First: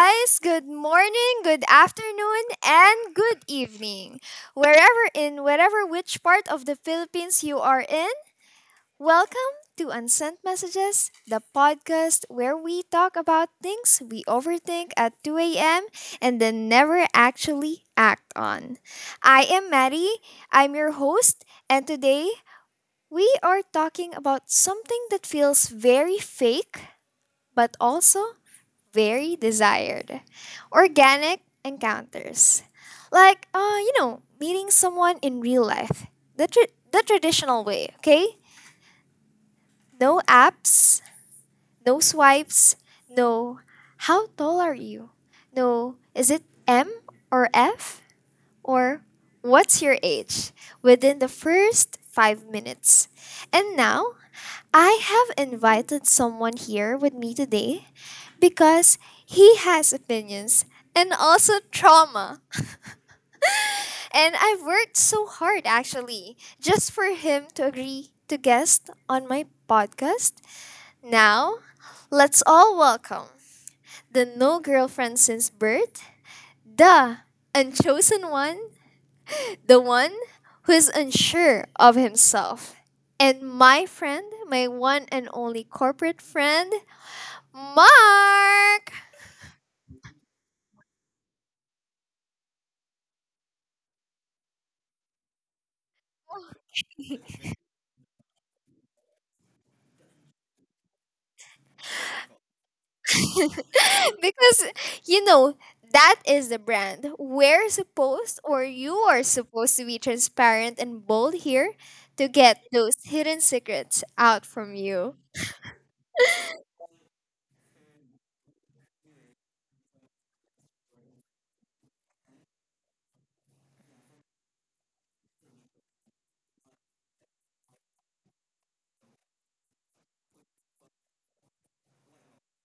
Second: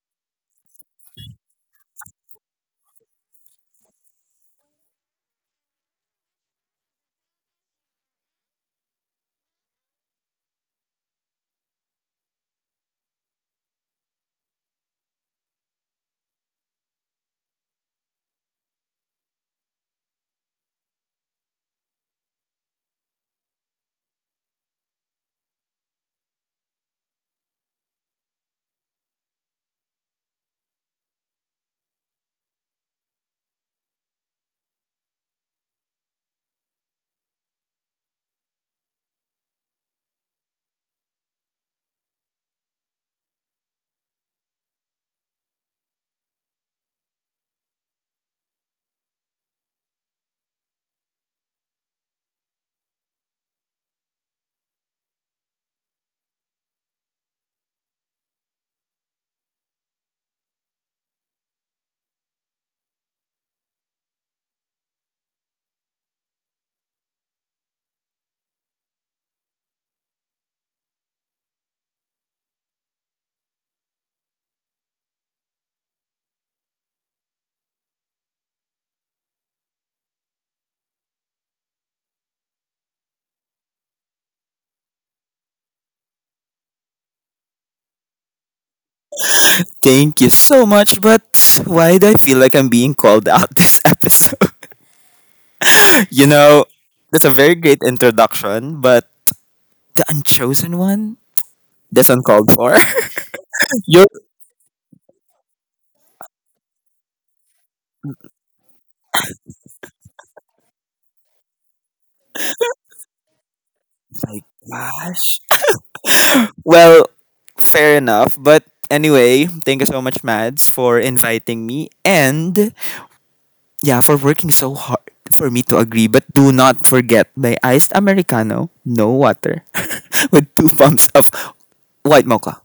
guys. Good morning, good afternoon, and good evening. Wherever which part of the Philippines you are in, welcome to Unsent Messages, the podcast where we talk about things we overthink at 2 a.m. and then never actually act on. I am Maddie, I'm your host, and today we are talking about something that feels very fake but also very desired. Organic encounters. Like, meeting someone in real life. The traditional way, okay? No apps, no swipes, no, how tall are you? No, is it M or F? Or what's your age? Within the first 5 minutes. And now, I have invited someone here with me today because he has opinions and also trauma. And I've worked so hard actually just for him to agree to guest on my podcast. Now, let's all welcome the no girlfriend since birth, the unchosen one, the one who is unsure of himself, and my friend, my one and only corporate friend, Mark. Thank you so much, but why do I feel like I'm being called out this episode? you know, that's a very great introduction, but the unchosen one? That's uncalled for. You're Because you know that is the brand we're supposed, or you are supposed to be transparent and bold here to get those hidden secrets my out from you. gosh. Well, fair enough, but anyway, thank you so much, Mads, for inviting me and yeah, for working so hard for me to agree. But do not forget my iced Americano, no water, with two pumps of white mocha.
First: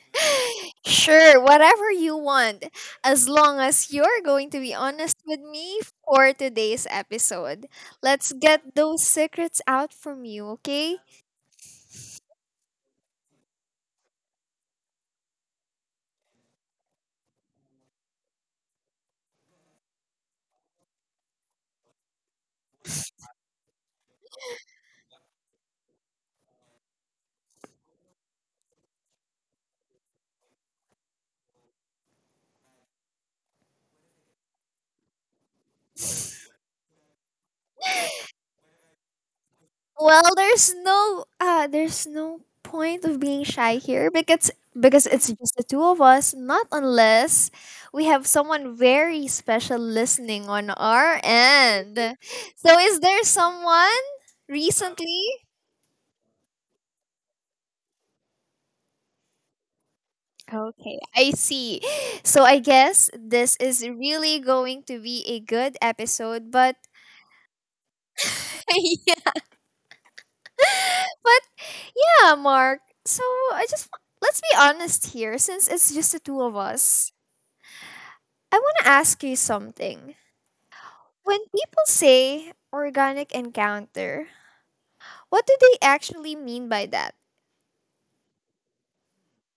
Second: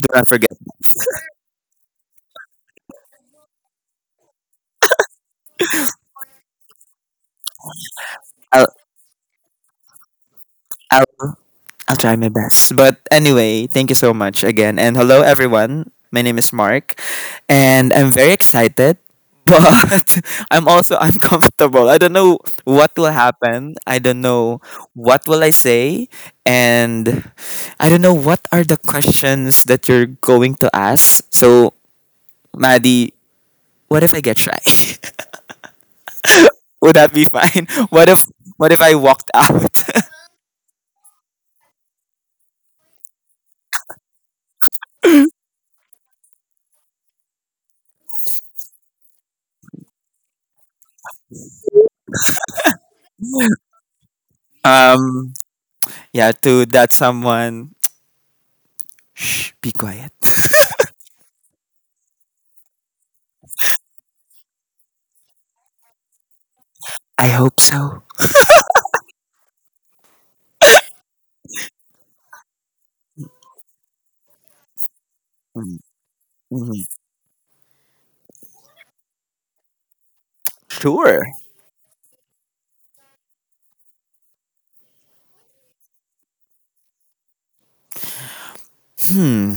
Do not forget. Sure, whatever you want, as long as you're going to be honest with me for today's episode. Let's I'll get those secrets out from you, okay? I'll I'll try my best. But anyway, thank you so much again. And hello, everyone. My name is Mark, and I'm very excited, but I'm also uncomfortable. I don't know what will happen. I don't know what will I say, and I don't know what are the questions that you're going to ask. So, Maddie, what if I get shy? Would that be fine? What if I walked out? Well, there's no point of being shy here because it's just the two of us, not unless we have someone very special listening on our end. So is there someone um, recently? yeah, to that someone. Shh, be quiet. Okay, I see. So I guess this is really going to be a good episode, but I hope so. but yeah, Mark. So let's be honest here since Mm, it's just the two of mm. us. I want to ask you something. Sure. When people say organic encounter, what do they actually mean by that? Hmm.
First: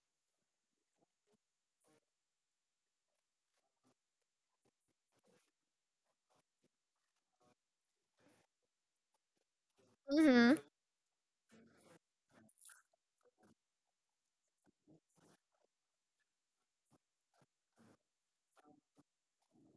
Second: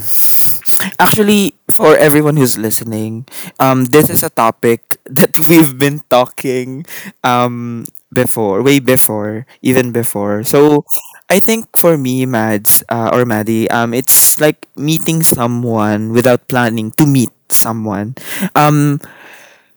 Actually, for everyone who's listening, this is a topic that we've been talking um before, way before, even before. hmm So, I think for me, Mads or Maddie, it's like meeting someone without planning to meet someone. Um,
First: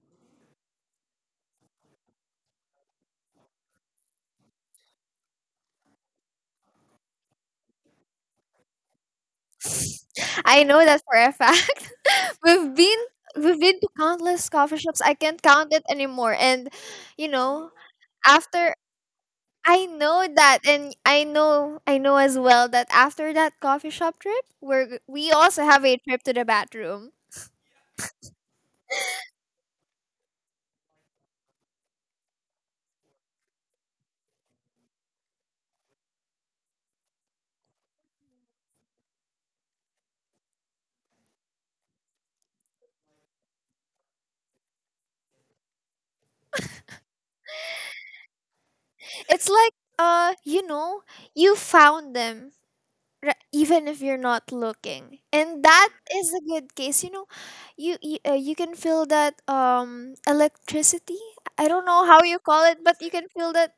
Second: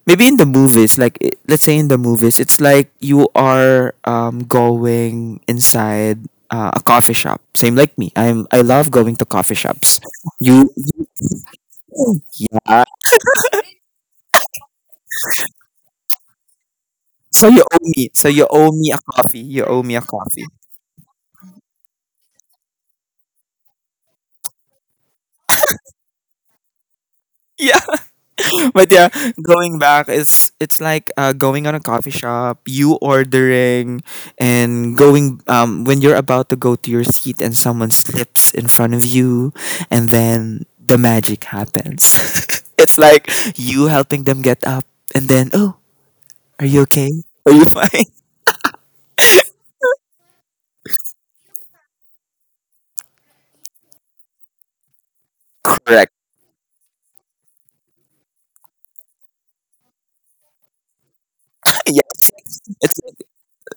Maybe in the movies like let's say in the movies it's like you are going inside a coffee shop, same like me, I love going to coffee shops. I You know that for a fact. we've yeah been we've been to countless coffee shops. I can't count it anymore. And you so you know, owe me so you owe after me a coffee, you owe I me a know coffee. that, and I know as well that after that coffee shop trip, we also have a trip to the bathroom. Yeah. But yeah, going back, it's like going on a coffee shop, you ordering and going when you're about to go to your seat and someone slips in front of you and then the magic happens. It's like you helping them get up and then, oh, are you okay? Are you fine? It's like uh, you know, you found them. Even if you're not looking, and that Correct. is a good case. You you can feel that electricity. I don't Yeah, know how you call it, it's but you like, can feel that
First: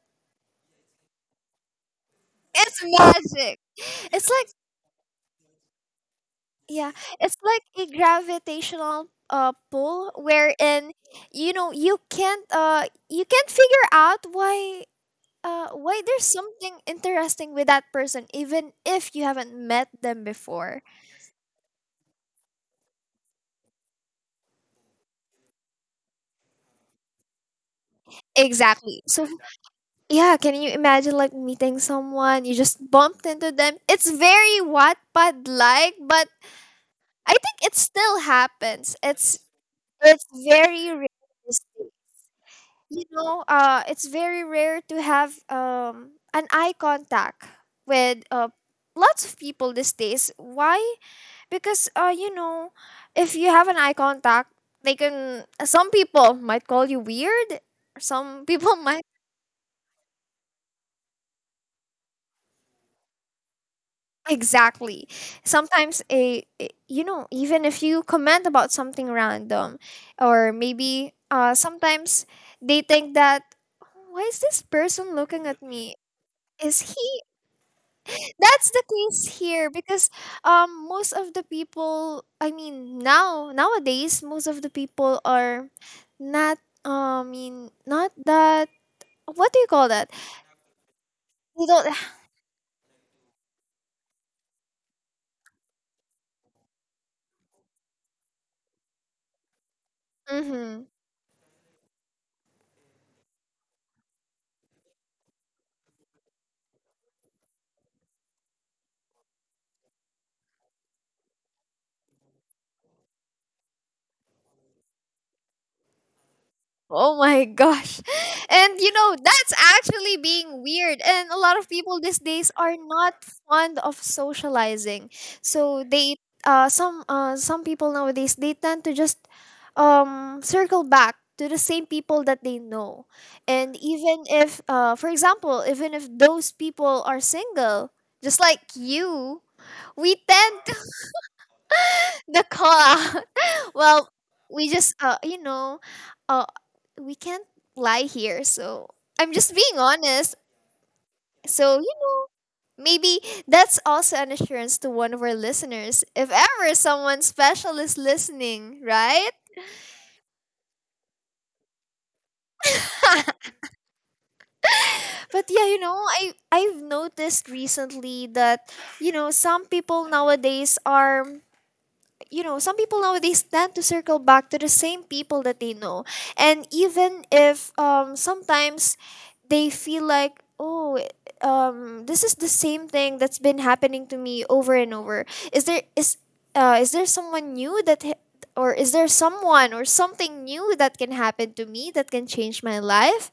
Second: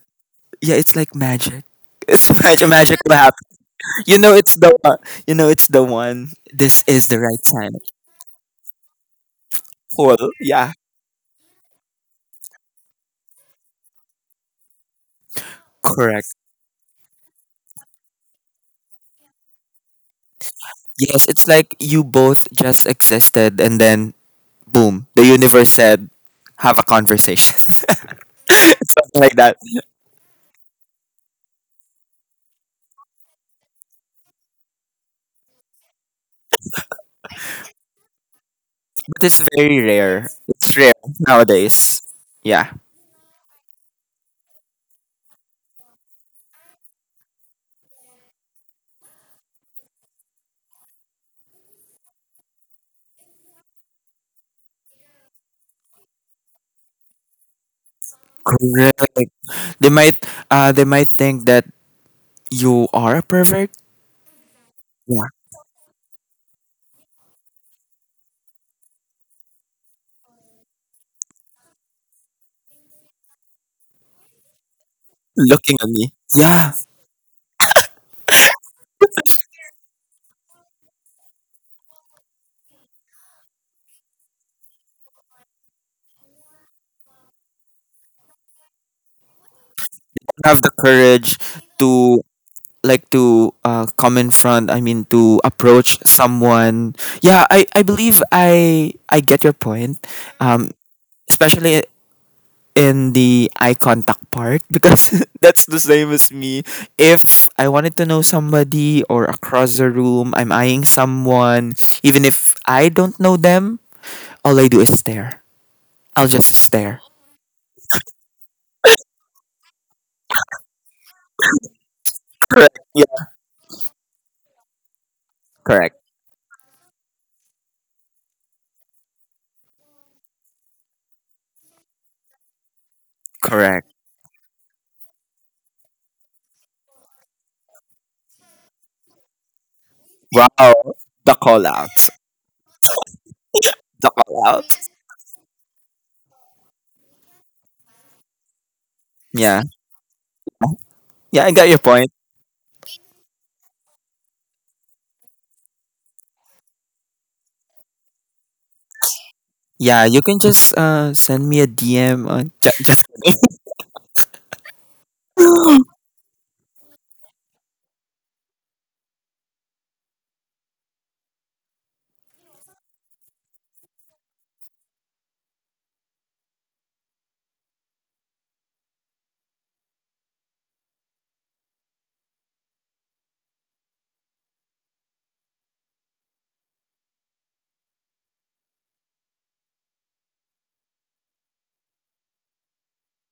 yeah, it's like magic. It's magic, it's magic will happen. magic You it's know, like it's the one. You know, it's the one. This yeah, is the it's right like time. a gravitational pull, Cool. Yeah. wherein you know you can't figure out why there's Correct. something interesting with that person, even if you haven't met them before. Yes, it's like you both just existed and then boom, the universe said, have a conversation. Exactly. Something So like that. yeah, can you imagine like meeting someone, you just bumped into them? It's very Wattpad like, but I think it still happens. But It's it's very it's rare. It's very rare realistic. nowadays. Yeah. You know, it's very rare to have an eye contact with lots of people these days. Why? Because you know, if you have an eye contact, they can, some people might call you weird. Some people might Correct. They might they might think that you are a pervert. exactly. Yeah. Sometimes you know, even if you comment about something random, or maybe sometimes, they think that, why is this person looking at Looking at me? me. Yeah. Is he that's the case here, because most of the people, I mean, nowadays most of the people are not, I mean, not that, what do you call that? Have the courage They don't. to like to come in front, I mean to approach someone. Yeah, I believe I get your point. Um Mhm. Especially in the eye contact part because that's the same as me. If I wanted to know somebody or across the room, I'm eyeing someone, even if I don't know them, all I do is stare. I'll just stare. Oh my gosh. And you know, that's actually being weird. And a lot of people these days are Correct. not Yeah, fond of socializing. So correct. they some people nowadays, they tend to just circle back to the same people that they know. And Correct. even if for example, even if those people are single, just like you, we tend Wow. The call out. the car The well, call out. we just uh we can't lie here, so I'm just Yeah. being honest. Yeah, I got your So you point. know, maybe that's also an assurance to one of our listeners if ever someone special is listening, right? Yeah, you can just send me a DM on just But yeah, you know, I've noticed recently that some people nowadays are, some people nowadays tend to circle back to the same people that they know. And even if sometimes they feel like, oh, this is the same thing that's been happening to me over and over. Is there is is there someone new that or is there someone or something new that can happen to me that can change my life?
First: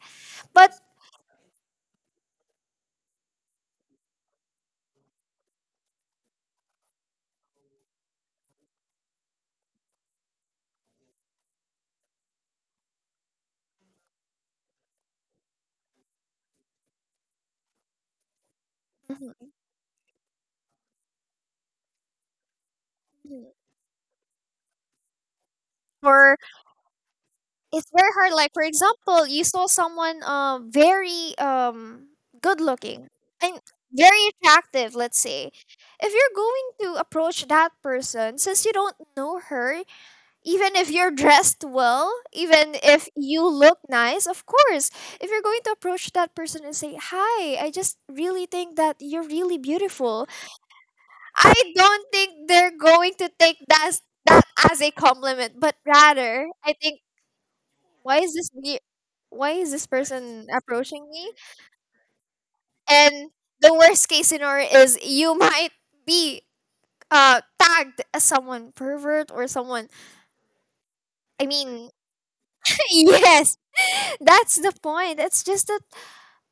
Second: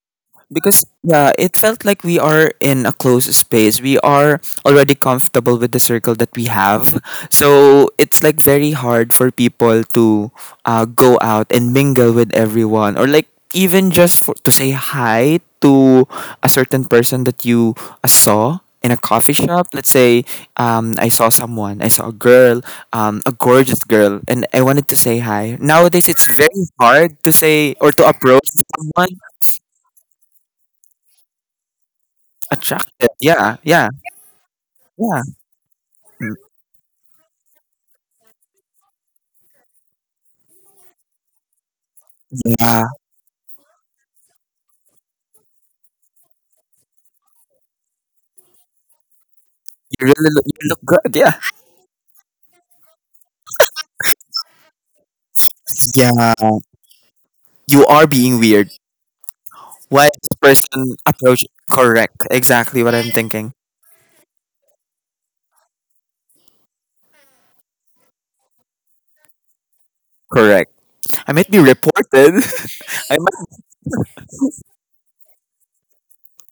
But because yeah, it felt like we are in a closed space, we are already comfortable with the circle that we have, so it's like very hard for people to go out and mingle with everyone, or like even just for, to say hi to a certain person that you saw in a coffee Mhm. shop, let's say. I saw someone, I saw a girl, a gorgeous girl, and I wanted to say hi. Nowadays it's For very hard to say it's or to very hard. approach Like for someone. example, you saw someone very good Attractive. looking Yeah, and yeah, very attractive. Let's yeah. say, if Mm. you're going to approach that person, since you don't know her, even if you're dressed well, even Yeah. if you look nice, of course, if you're going to approach that person and say, "Hi, I just really think that you're really You beautiful," really look, you look good. Yeah. I don't think they're going to take that that as a compliment, but Yeah. rather, I think, You are why is being this weird. me why is this Why is person this person approaching me? approach? Correct. Exactly what I'm And thinking. the worst case scenario is you might be tagged as someone pervert or someone. Correct. I I might be mean, reported. I yes, might. that's the point. It's just that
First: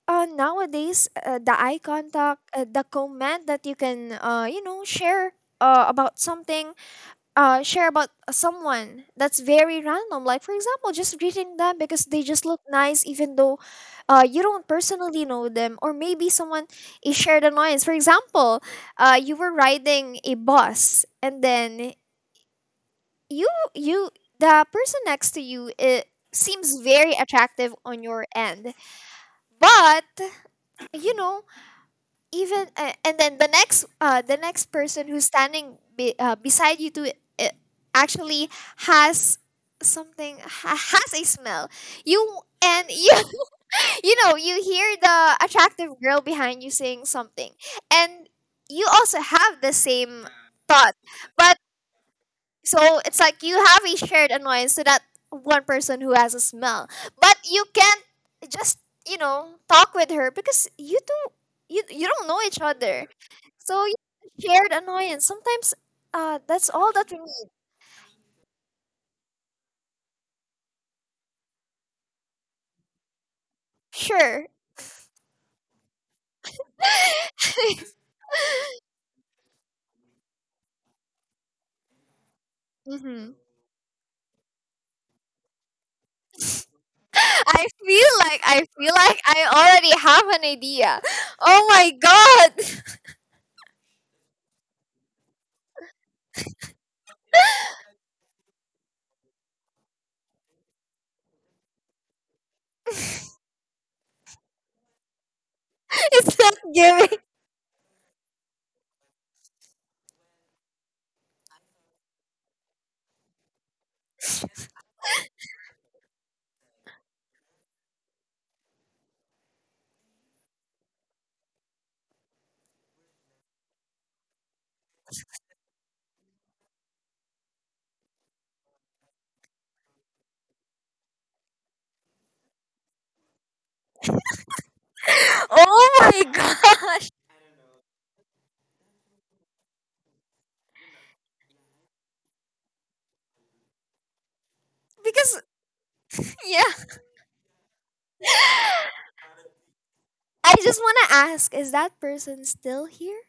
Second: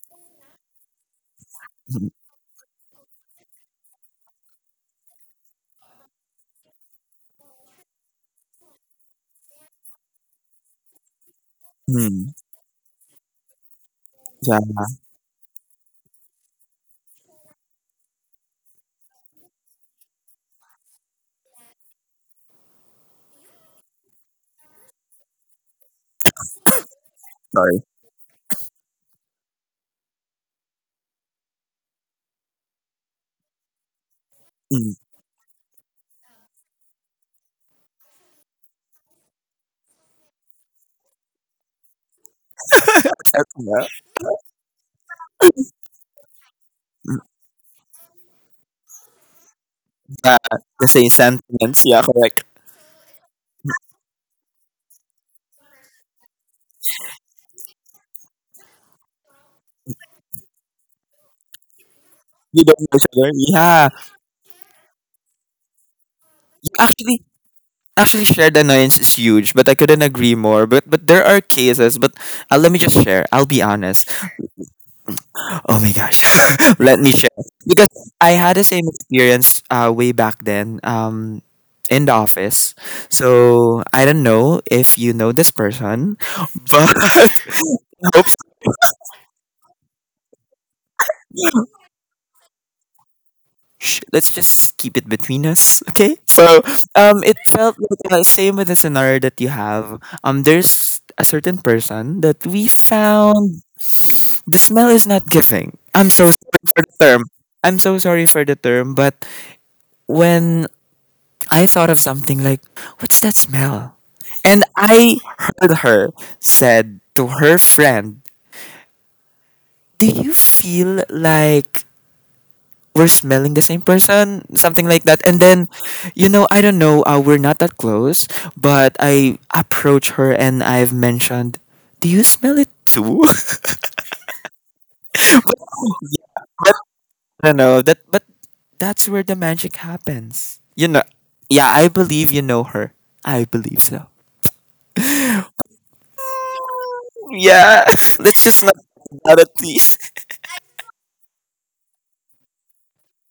nowadays, the eye Mm, contact, the comment that you can share about something, share about someone that's very random. Like, for example, just greeting them because they mm, just look nice, even though you yeah. don't personally know them. Or maybe someone, a shared annoyance. For example, you were riding a bus, and then you you the person next to you, it seems very attractive Sorry. on your end, but you know, even and then the next Mm, person who's standing beside you to uh, actually has has a smell. You and you okay, yeah. you know you hear the attractive girl behind you saying something, and you also have the same Yeah. The thought. same But sentiments. Yeah. Correct. so it's like you have a shared annoyance to that one person who has a smell, but you can't just you know talk with her, because you don't know each You don't know each other. other. Yeah. So yeah, shared annoyance. Sometimes that's all that we Actually. need. Actually, shared annoyance is huge, but I couldn't agree more. But there are cases. But let me just share. I'll be honest. Sure. Oh my gosh. Let me share. Because I had the same experience way back then, in the office. hmm So I don't know if you know this person, but oops. I feel like I already have an idea. Oh my god. Shh, let's just keep it between us. Okay. So it felt like, same with the scenario that you have. There's a certain person that we found the smell is not giving. I'm so It's not sorry for the giving. term. I'm so sorry for the term, but when I thought of something like, what's that smell? And I heard her said to her friend, do you feel like we're smelling the same person? Something like that. And then, you know, I don't know, we're not that close, but I approached her and I've mentioned, do you smell it too? Oh my Yeah, but gosh. I don't know, that, but that's where the magic happens. You know, yeah, I believe you know her. I believe so. Because yeah. Yeah, let's just not talk about it, please. I just want to ask, is that person still here?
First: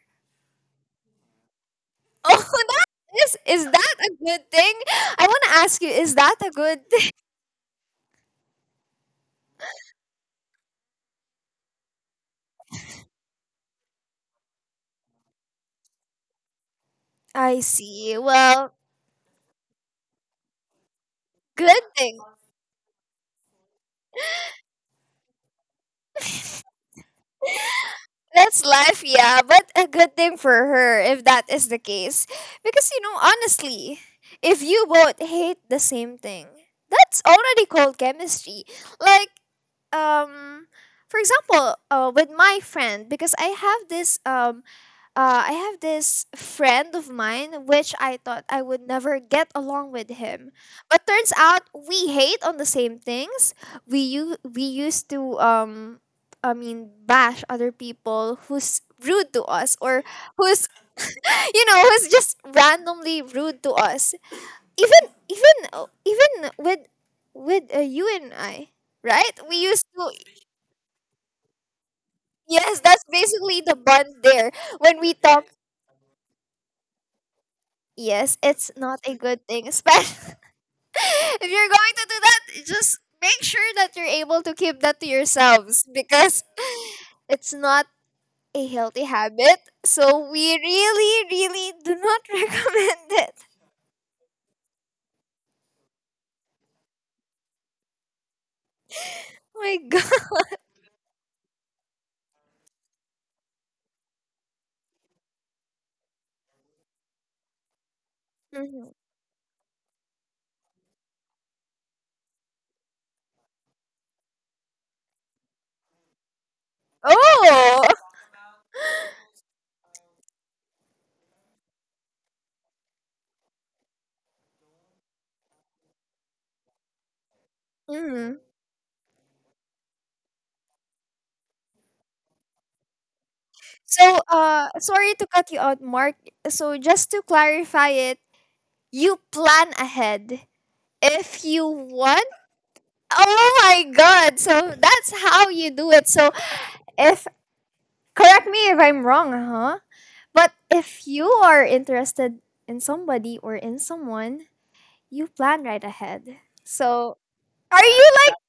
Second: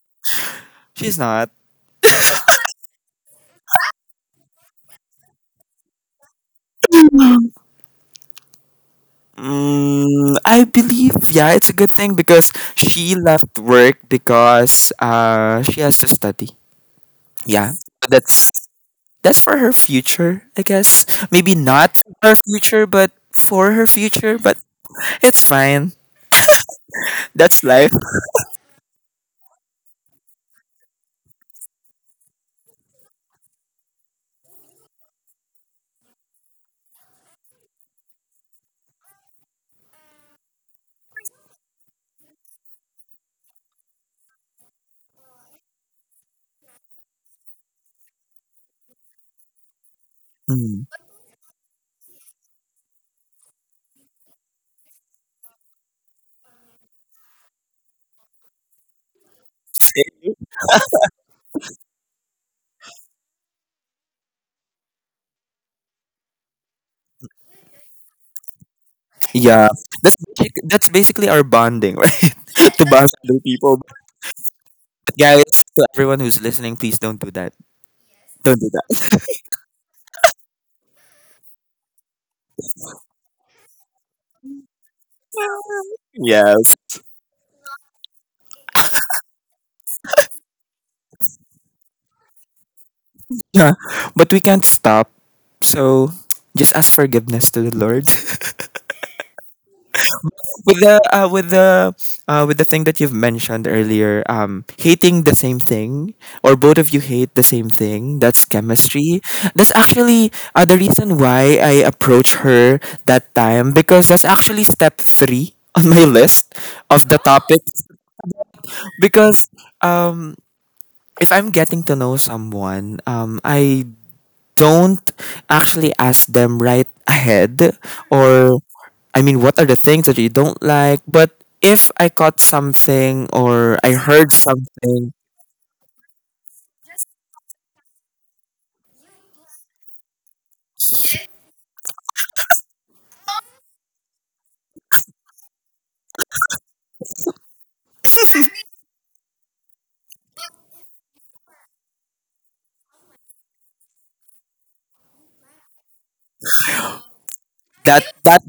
She's not. Oh, that is that a good thing? I want to ask you, is that a good thing? Mm, I believe, yeah, it's a good thing because she left work because she has to study. I Yeah, see. that's Well, that's for her future, I guess. Maybe good not for thing. her future, but for her future. But it's fine. That's life. That's life, yeah, but a good thing for her if that is the case. Because, you know, honestly, if you both hate the same thing, that's already called chemistry. Like, um, for example, with my friend, because I have this friend of mine which I thought I would never get along with him, Mm, but turns out we hate on the same things. We used to I mean, bash other people who's rude to us, or who's you know, who's just randomly rude to us. Even even even with with you and I, right? We yeah, used to that's that's basically our bonding, right? yes, To that's bond with other basically people. the But bond there when we talk. guys, to everyone who's listening, please don't do that. Yes, Don't do it's not a that. good thing. Especially if you're going to do that, just make sure that you're able to keep that to yourselves, because Yes. it's not a healthy habit. So we really, really do not recommend it. Yeah. But we can't stop. So just ask forgiveness to the Lord. Oh my god. With the with the thing that you've mentioned earlier, hating the same thing or both of you hate the same thing, that's Mhm. chemistry. That's actually the reason why I approached her that time, because that's actually step 3 on my list of the Oh. topics, because um if I'm getting to know someone, I don't actually ask them right ahead Mhm. or I mean what are the things that you don't like, but if I caught something or I So, heard something sorry to cut you out, Mark. So, just to clarify it, you plan ahead if you want. Oh my god. So, that's how you do it. So, if, correct me if I'm wrong, huh? But if you are interested in somebody or in someone, you plan right ahead. So, are that you like that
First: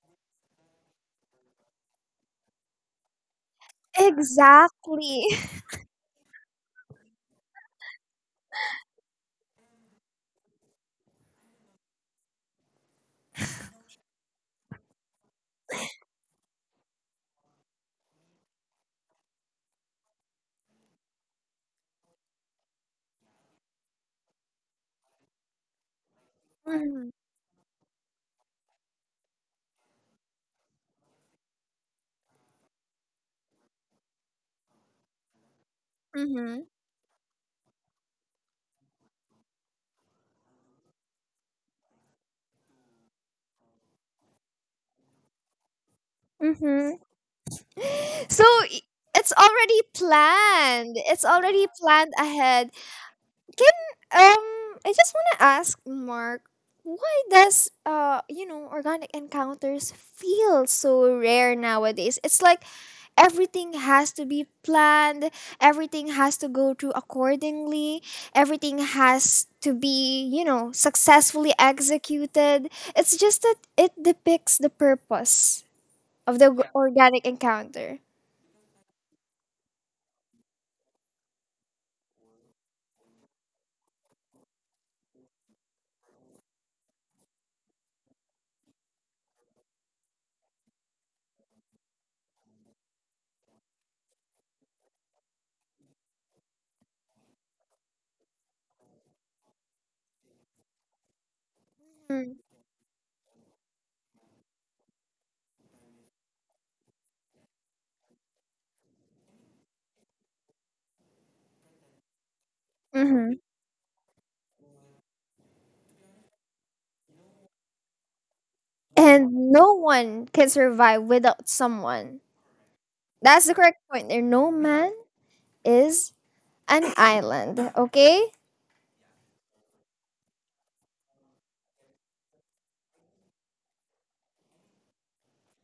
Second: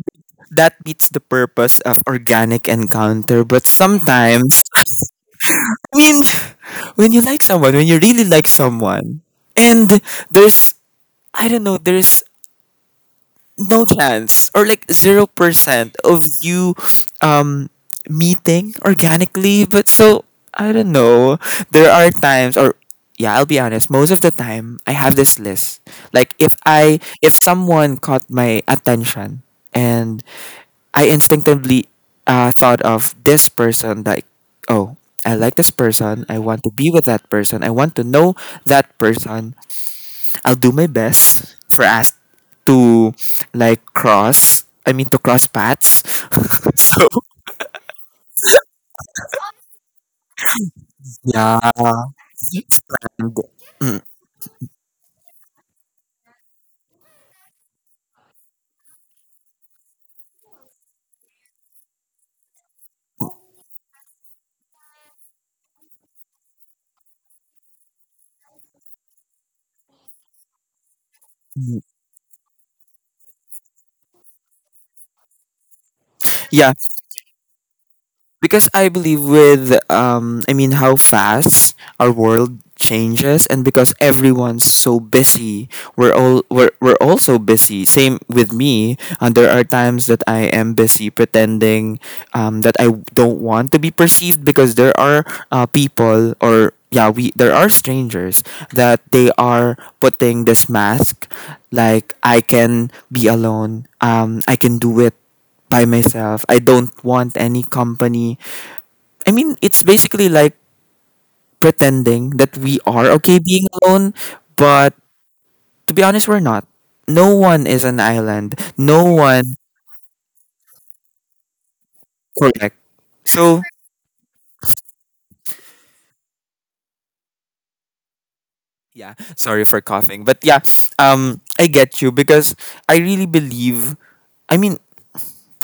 that beats the purpose of organic encounter, but sometimes, exactly? I mean, when you like someone, when you really like someone, and there's, I don't know, there's no chance or like 0% of you um meeting organically, but so I don't know, there are times, or yeah, I'll be honest, most of the time I have this list, like if I, Mhm. if someone caught my attention and I instinctively thought of this person like, oh, I like this person, I want Mhm. to be with that person, I want to know that person, I'll do my best for us to like cross. I mean to cross paths. Mhm. So So i- it's already planned. It's yeah, already planned ahead. friend. Can Mm, um I just want to ask Mark, why does you know organic encounters feel so rare nowadays? It's like everything has to be planned, everything has to go through accordingly, everything has to be, you know, successfully mm. executed. It's just that it depicts the purpose of the Yeah, organic encounter. because I believe with I mean how fast our world changes, and because everyone's so busy, we're all so busy, same with me, and there are times that I am busy pretending that I don't want to be perceived, because there are people, or yeah, we there are strangers that they are putting this mask like I can be alone, I can do it by myself. I don't want any company. I mean, it's basically like pretending that we are Mm-hmm. okay being alone, but to be honest, we're not. No one is an island. No And one, no one can survive without someone. correct. That's the So, correct point there. No man is an island, okay? yeah, sorry for coughing. But yeah, I get you because I really believe, I mean,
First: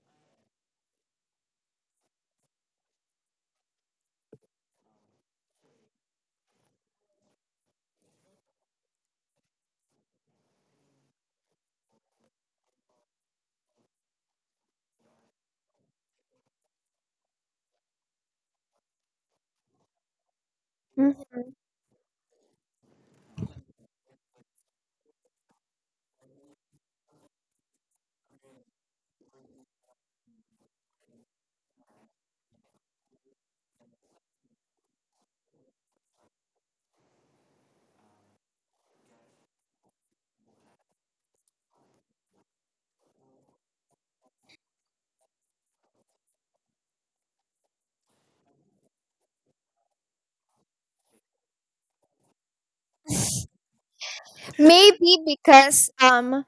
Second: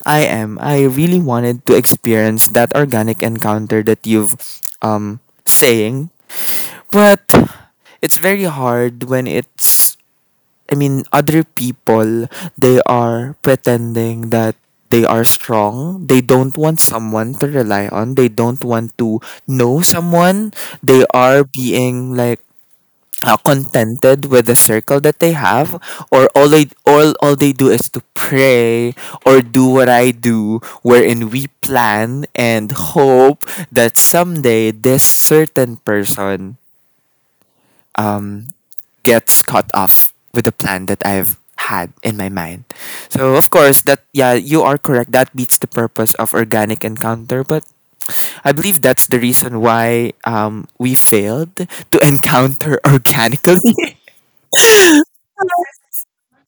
I am. I really wanted to experience that organic encounter that you've saying, but it's very hard when it's, I mean, other people, they are pretending that they are strong. They don't want someone to rely on. They don't want to know someone. They Mhm. are being like contented with the circle that they have, or all they do is to pray, or do what I do, wherein we plan and hope that someday this certain person um gets cut off with the plan that I've had in my mind. So of course that, yeah, you are correct. That beats the purpose of organic encounter, but I believe that's the reason why we failed to encounter organically. Maybe because um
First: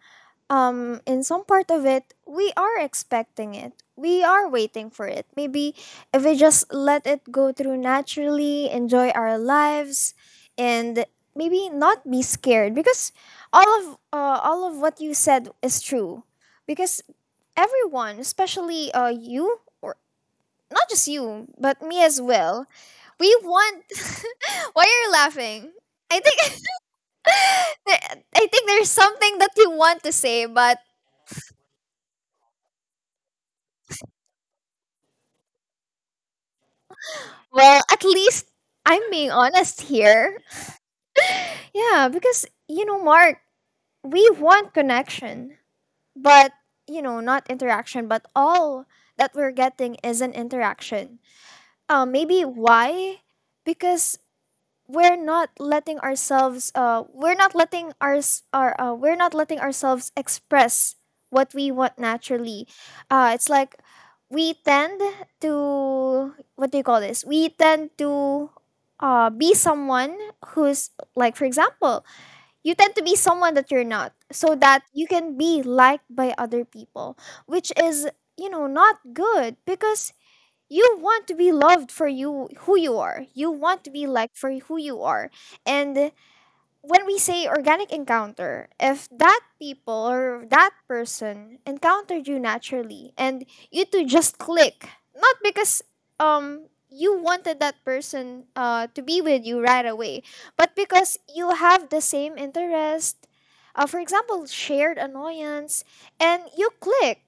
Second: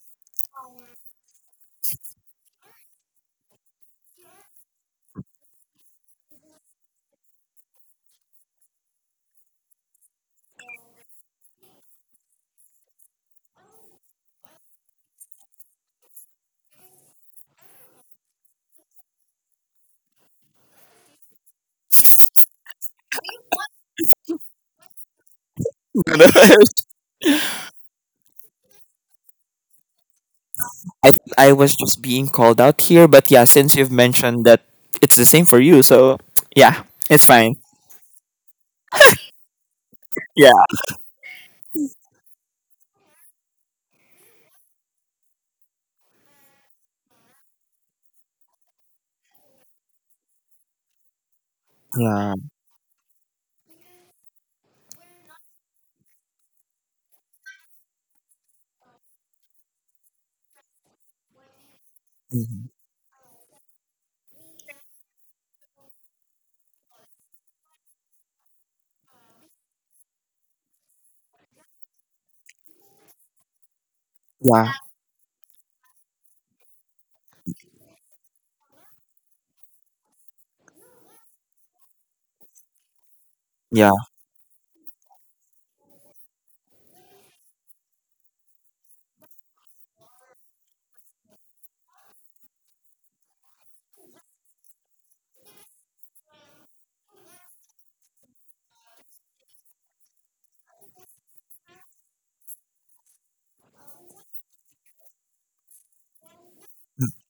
um in some part of it we are expecting it. We are waiting for it. Maybe if we just let it go through naturally, enjoy our lives, and maybe not be scared, because all of what you said is true. Because everyone, especially you, or not just you, but me as well, we want why are you laughing? I think there- I think there's something that you want to say, but I I was just being called out here, but yeah, since you've mentioned that it's the same for you, so yeah, it's fine. well, at least I'm being honest here. Yeah. Yeah, because Mark, we want connection, but not interaction, but all that we're getting is an interaction. Yeah. Maybe why? Because we're not letting our we're not letting ourselves express what we want naturally. Mhm. It's like we tend we tend to be someone who's, like, for example, you tend to be someone that you're not so Yeah. that you can be liked by other people, which is, not good because you want to be loved for you who you are, you want to Yeah. be liked for who you are. And when we say organic encounter, if that people or that person encountered you naturally and you two just click, not because you wanted that person to be with you right away, but because you have the same interest, for example, shared annoyance, and you click,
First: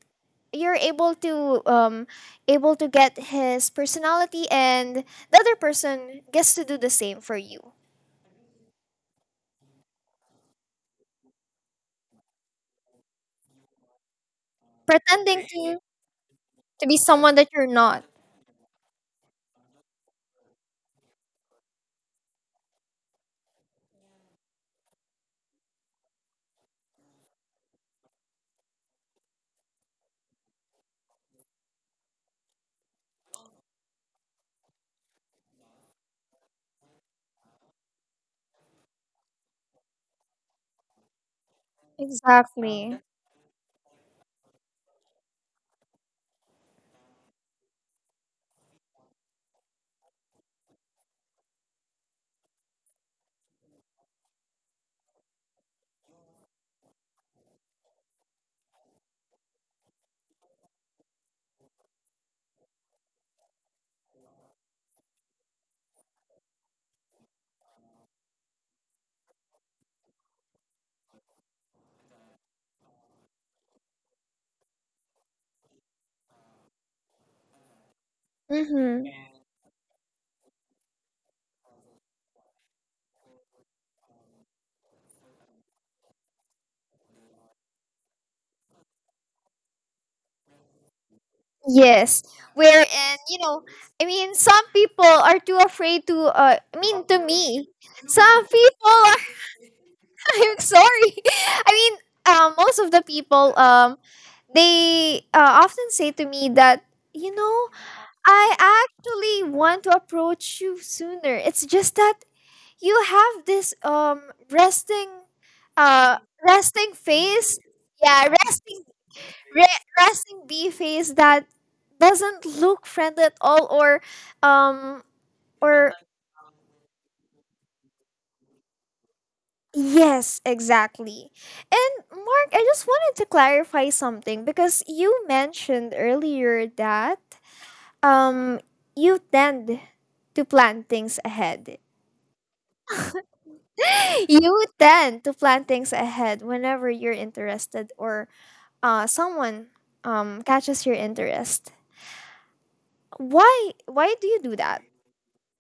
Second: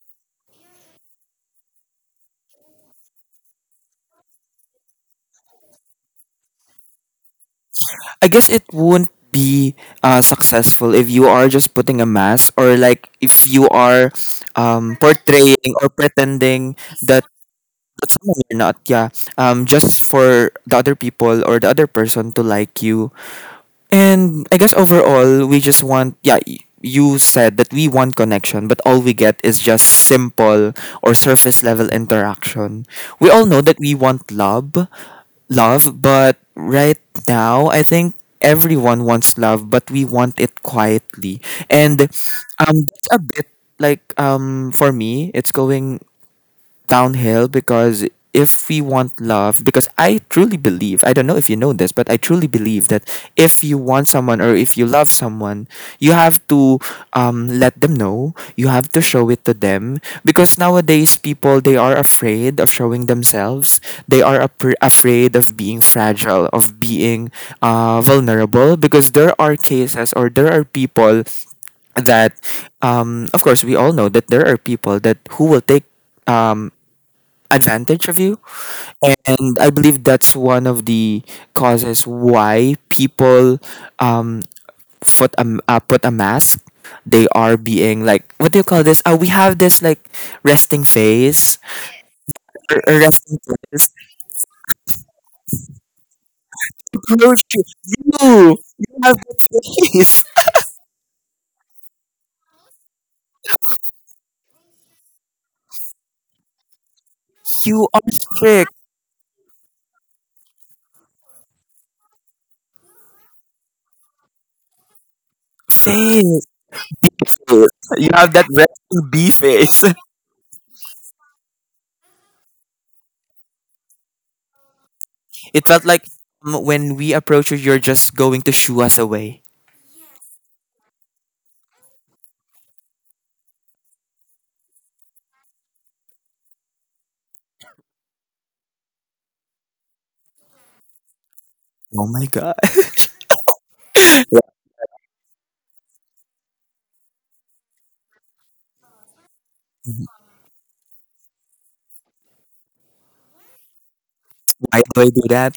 you're able to able to get his personality and the other person gets to do the same for you I guess it won't be successful if you are just putting a mask, or like if you are pretending portraying or pretending to be that someone that you're not. someone you're not. Yeah. Just for the other people or the other person to like you, and I guess overall, we just want, yeah, you said that we want connection, but all we get is just simple or surface level interaction. We all know that we want love, love, but right now, I think everyone wants love, but we want it quietly. And Exactly. that's a bit for me, it's going downhill. Because if we want love, because I truly believe, I don't know if you know this, but I truly believe that if you want someone or if you love someone, you have to let them know, you have to show it to them. Because nowadays people, they are afraid of showing themselves, they are afraid of being fragile, of being vulnerable. Because there are cases, or there are people that, of course, we all know that there are people that who will take advantage of you. Mm-hmm. And I believe that's one of the causes why people um put a put a mask. They are being like, what do you call this? We have this like resting face, Yes. or Wherein, you resting know, face. Some people are too afraid to, to Approach you. me, You some no, you people are, have that face. I'm sorry. I mean, most of the people, they often say to me that, you know, You are I strict actually want to approach you sooner. It's just that you have this resting, uh, face. resting face. You Yeah, have that resting bee face. resting bee face that doesn't look friendly at all, or um It felt or like, when we approach you, you're just going to shoo us away. yes, exactly. And Mark, I just wanted to clarify something because you mentioned earlier that um you tend to plan things ahead. Oh my god. You tend to plan things ahead whenever you're interested, or someone catches your interest. Why do you do that? Why do I do that?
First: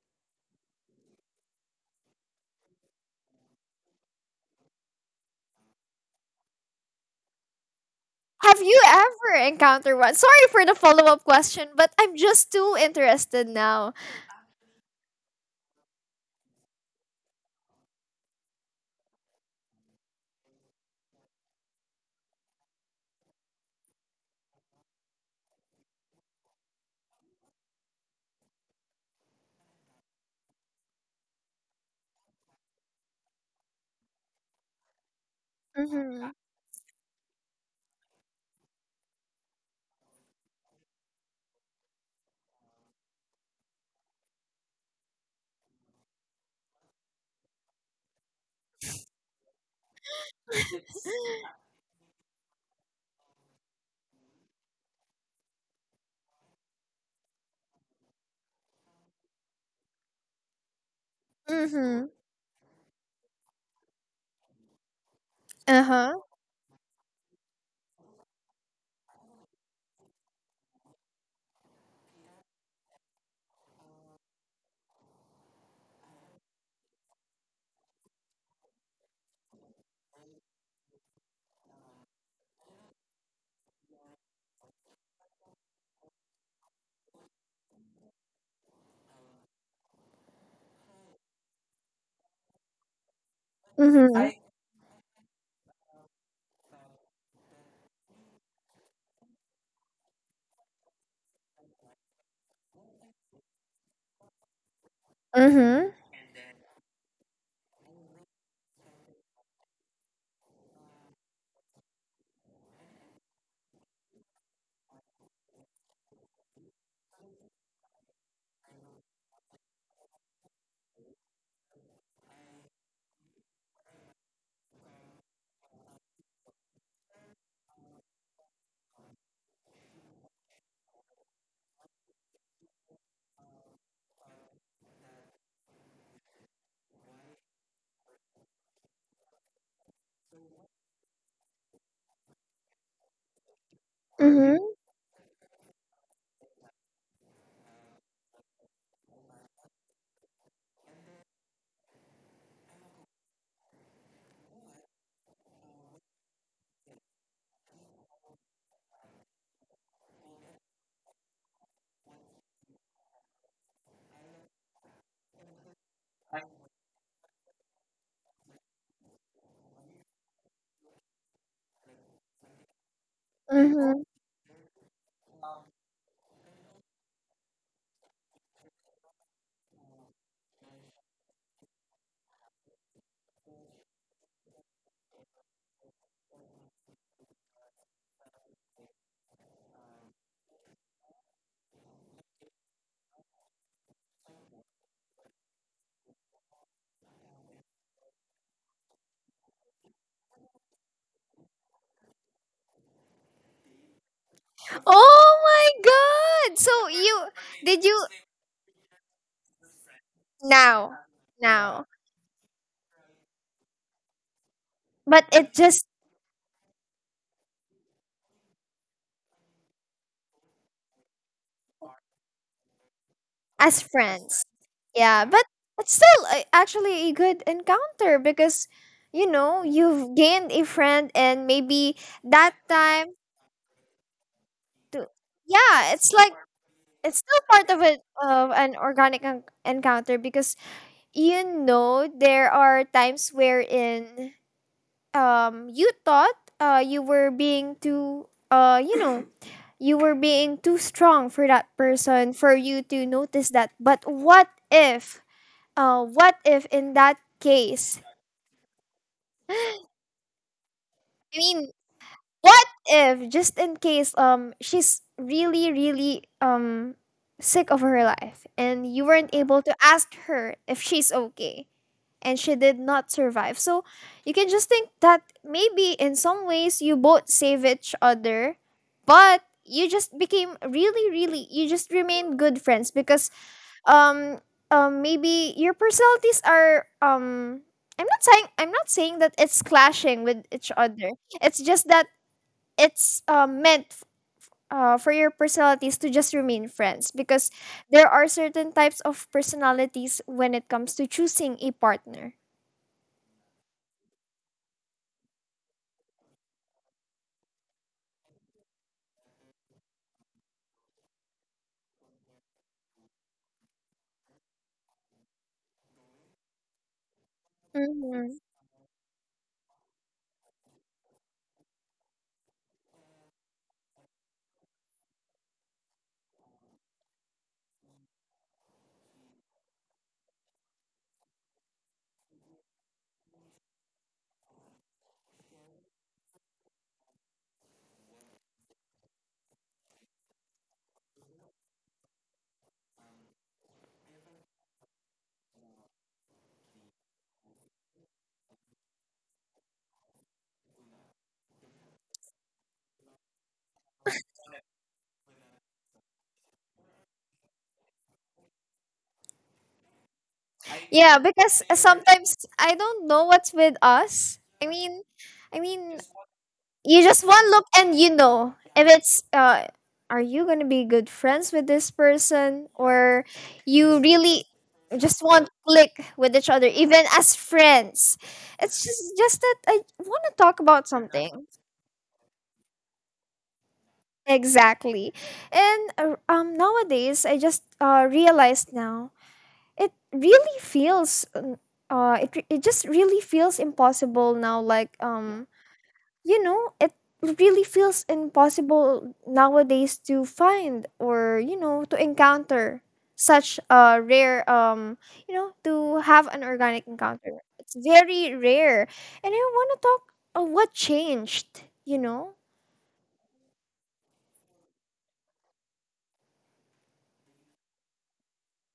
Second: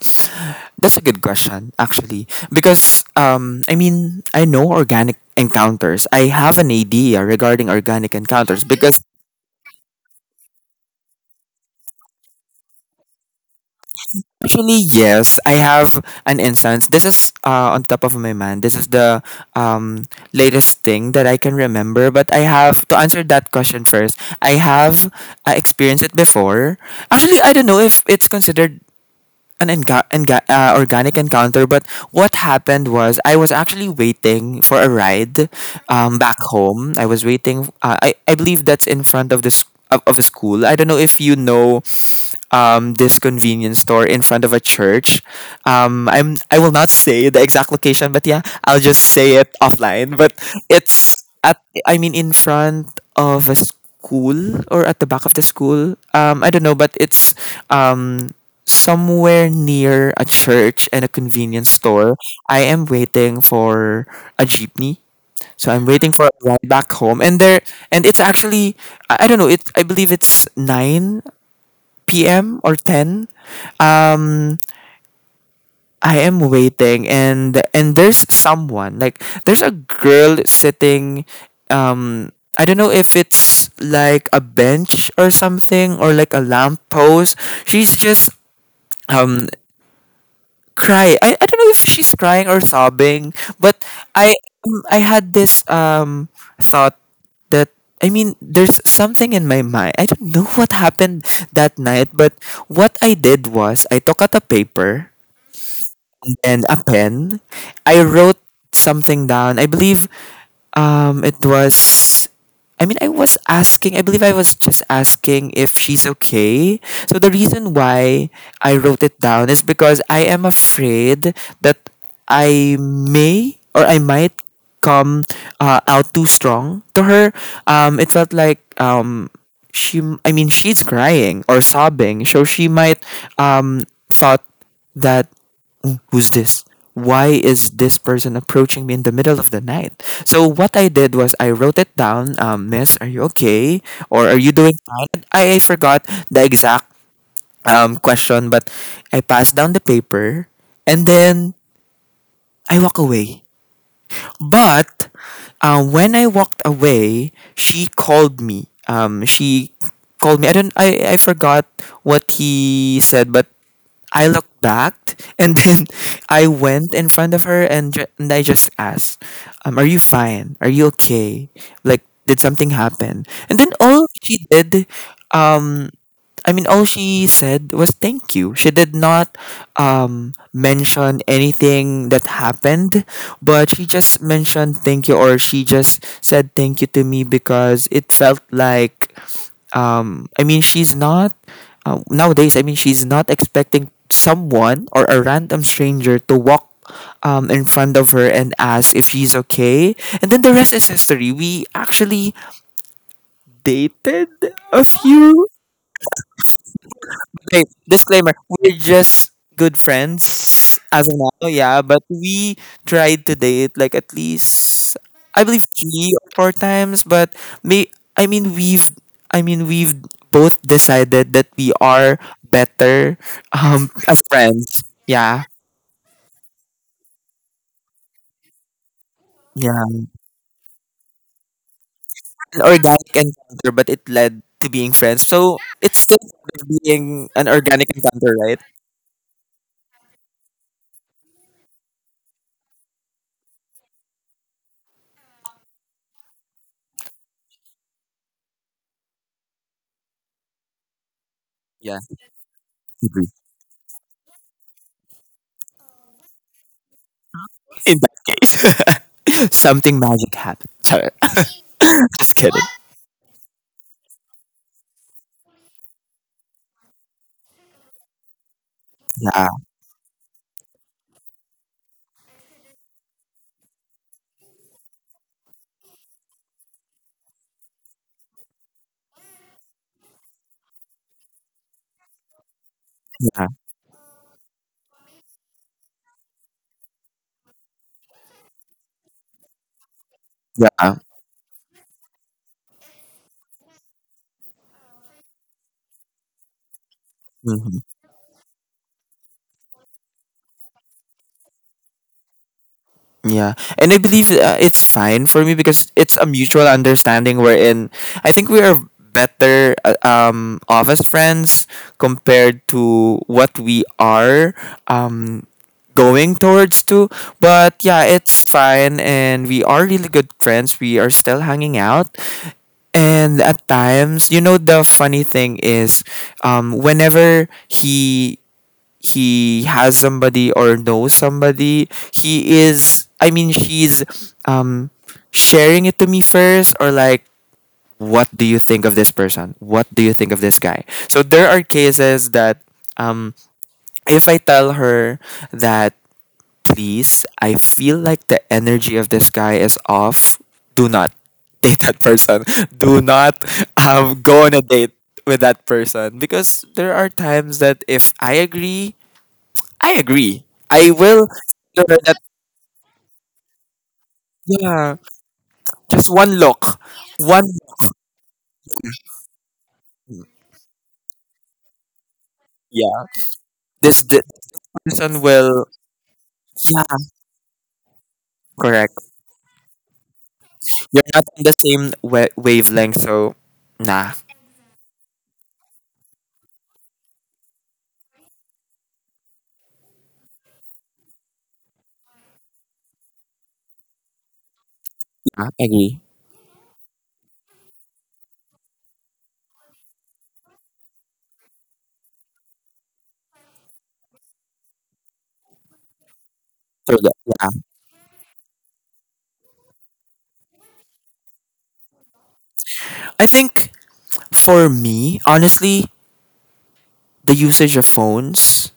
That's a good question, actually. Because, I mean, I know organic encounters. I have an idea regarding organic Have encounters you because, ever encountered one? Sorry for the follow up question, but I'm just too interested now. actually, yes, I have an instance. This is on top of my mind. This is the um, latest thing that I can remember. But I have to answer that question first. I have experienced it before. Actually, I don't know if it's considered an organic encounter, but what happened was, I was actually waiting for a ride Mm-hmm. back home. I was waiting. I believe that's in front of this of a school. I don't know if you know this convenience store in front of a church. I will not say the exact location, but yeah, I'll just say it offline. But it's at, I mean, in front of a school or at the back of the school. I don't know, but it's um, somewhere near a church and a convenience Mm-hmm. store. I am waiting for a jeepney. So I'm waiting Uh-huh. for a ride back home, and there, and it's actually, I don't know. It I believe it's 9 p.m. or 10. um, I am waiting, and there's someone like, there's a girl sitting. um I don't know if it's like a bench or something, or like a lamp post. She's just um cry. I don't know if she's crying or sobbing, but Mm-hmm. I I I had this thought that, I mean, there's something in my mind. I don't know what happened that night, but what I did was, I took out a paper mm-hmm. and a pen. I wrote something down. I believe it was, I mean, I was asking, I believe I was just asking if she's okay. So the reason why I wrote it down is because I am afraid that I may or I might come out too strong to her. It felt like, she, I mean, she's crying or sobbing. So she might um, thought that, who's this? Why is this person approaching me in the middle of the night? So what I did was, I wrote it down. Miss, are you okay? Or are you Mm-hmm. doing fine? I forgot the exact question, but I passed down the paper, and then I walk away. But when I walked away, she called me. She called me. I don't. I forgot what he said, but I looked back, and then I went in front of her and, I just asked, are you fine? Are you okay? Like, did something happen? And then Mm-hmm. all she did, um, I mean, all she said was thank you. She did not mention anything that happened, but she just mentioned thank you, or she just said thank you to me. Because it felt like, I mean, she's not, nowadays, I mean, she's not expecting someone or a random stranger to walk in front of her and ask if she's okay. And then the rest is history. We actually dated a Oh few... my god! So you Okay, did you disclaimer. We're just good friends now. as of now, yeah. Now. But we tried to date, like, at least, But I it believe, just three or four times. But may I mean we've I mean we've both decided that we are better as as friends. friends. Yeah, Yeah. but it's still actually a good encounter because you know Yeah. you've gained a friend and maybe that An organic time encounter, but it led to being to friends. So yeah, it's it's still like it's being still an part of organic it encounter, of right? an organic encounter because you know there are times wherein you thought you were being too you know you were being too strong for that Yeah. person for you to Agree. notice that, but what if in that In case that case. Something magic happened. Sorry. I mean, I'm just kidding. what if just in case she's really, really sick of her life and you weren't Yeah, able to ask her if she's okay and she did not survive? So you can just think that maybe in some ways you both save each other, but you just became really, really you just remain good friends because yeah, um maybe your personalities are I'm not saying that it's clashing with each yeah. other. It's just that it's meant for your personalities to just remain friends because Hmm. there are certain types of personalities when it comes to choosing a partner. Yeah, and I believe, it's fine for me, because it's a mutual understanding wherein I think we are better off as friends compared to what we are um going towards to. But yeah, Mhm. it's fine, and we are really good friends. We are still hanging out, and at times, you know, the funny thing is, whenever he has somebody or knows somebody, he is I mean she's um sharing it to me first, or like, what do you think of this person? What do you think of this guy? So there are cases that, um if I tell her that, please, I feel like the energy of this guy is off, do not date that person. Do not go on a date with that person, because there are times that, if I agree... I agree. I Yeah, will. because No, no, that, sometimes I don't know what's with us. I yeah, mean, I mean, just one look, you just one. one look and you know if it's are you gonna be good friends with this person Yeah, or you this really person just want will. click with each other, Yeah, even as friends. It's correct. Just that I want to talk about You're not on something the same wavelength, so nah. exactly, and nowadays I just realized now it really feels it just really feels impossible now, like Yeah, I agree. you know it really feels impossible nowadays to find, or you know to encounter such a rare you know, to have an organic So yeah, encounter. yeah, It's very rare and I want to talk of what changed, you know. I think, for me, honestly, the usage of phones,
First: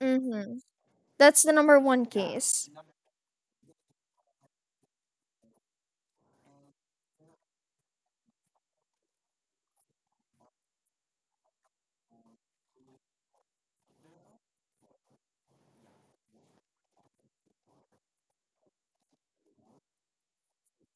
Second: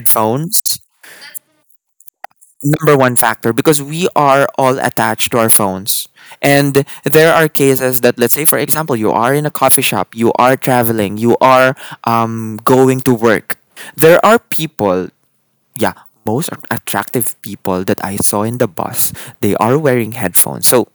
Mm-hmm. That's the number one case. number one factor, because we are all attached to our phones. And there are cases that, let's say, for example, you are in a coffee shop, you are traveling, you are going to work. There are people, yeah, most attractive people that I saw in the bus, they are wearing headphones. So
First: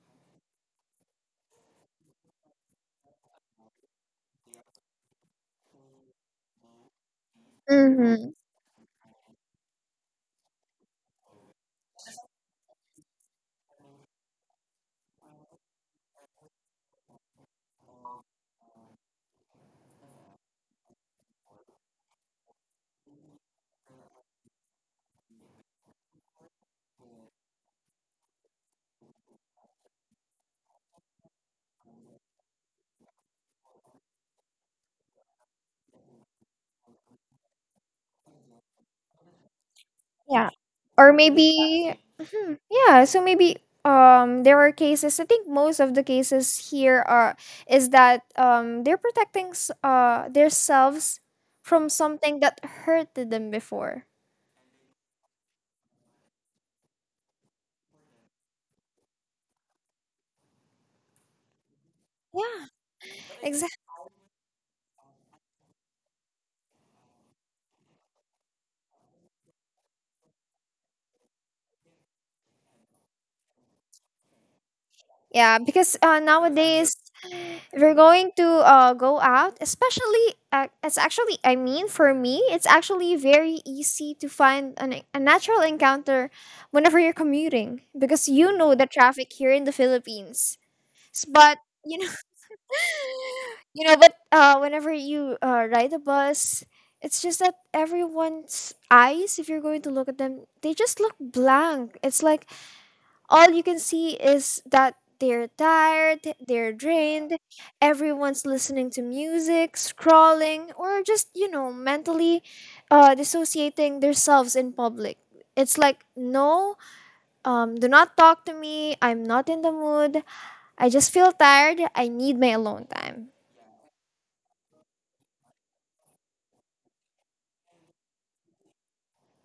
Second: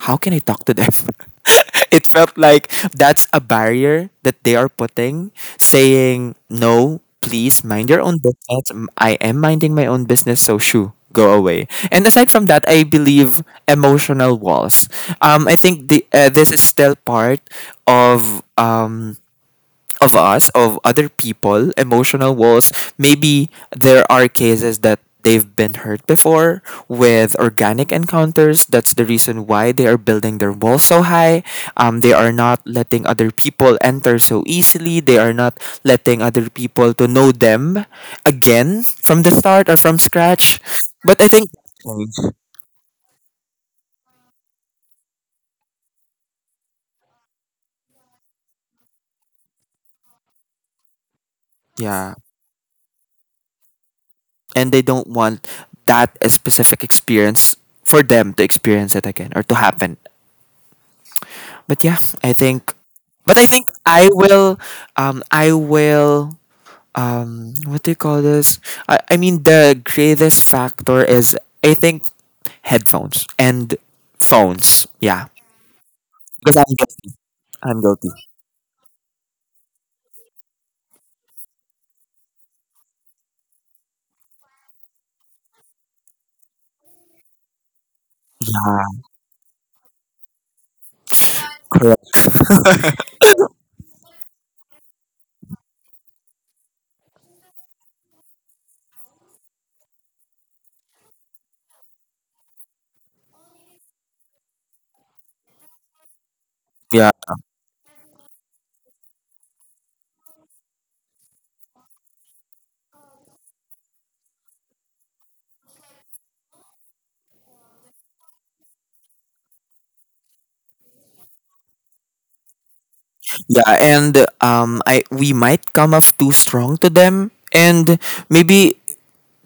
how can I talk to them? It felt like that's a barrier that they are putting, saying, no, please mind your own Mm-hmm. business. I am minding my own business, so shoo, go away. And aside from that, I believe, emotional walls. I think this is still part of. Of us, of other people, emotional walls. Maybe there are cases that they've been hurt before with organic encounters. That's the reason why they are building their walls so high. They are not letting other people enter so easily. They are not letting other people to know them again from the start or from Yeah. scratch. Or But I maybe think... mhm. Yeah, so maybe there are cases, I think most of the cases here are is that they're protecting themselves from Yeah, something that hurted them before. and they don't want that specific experience for them to experience it again or to happen. But yeah, Yeah, I think exactly. I will, what do you call this? I mean, the greatest factor is, I think, headphones and phones. Yeah, Yeah, because because I'm nowadays guilty. I'm if you're guilty. going to go out, especially, it's actually, I mean, for me, it's actually very easy to find a natural encounter whenever you're commuting because you know the traffic here in the Philippines. But, you know, Correct. you know, but whenever you ride a bus, it's just that everyone's eyes, if you're going to look at them, they just look blank. It's like all you can see is that they're tired, they're Yeah, drained, everyone's listening to music, scrolling, or just, you know, mentally dissociating themselves in public. It's like, no, do not talk to me. I'm not in the mood. I just feel tired. I need my alone time. yeah, and I we might come off too strong to them. And maybe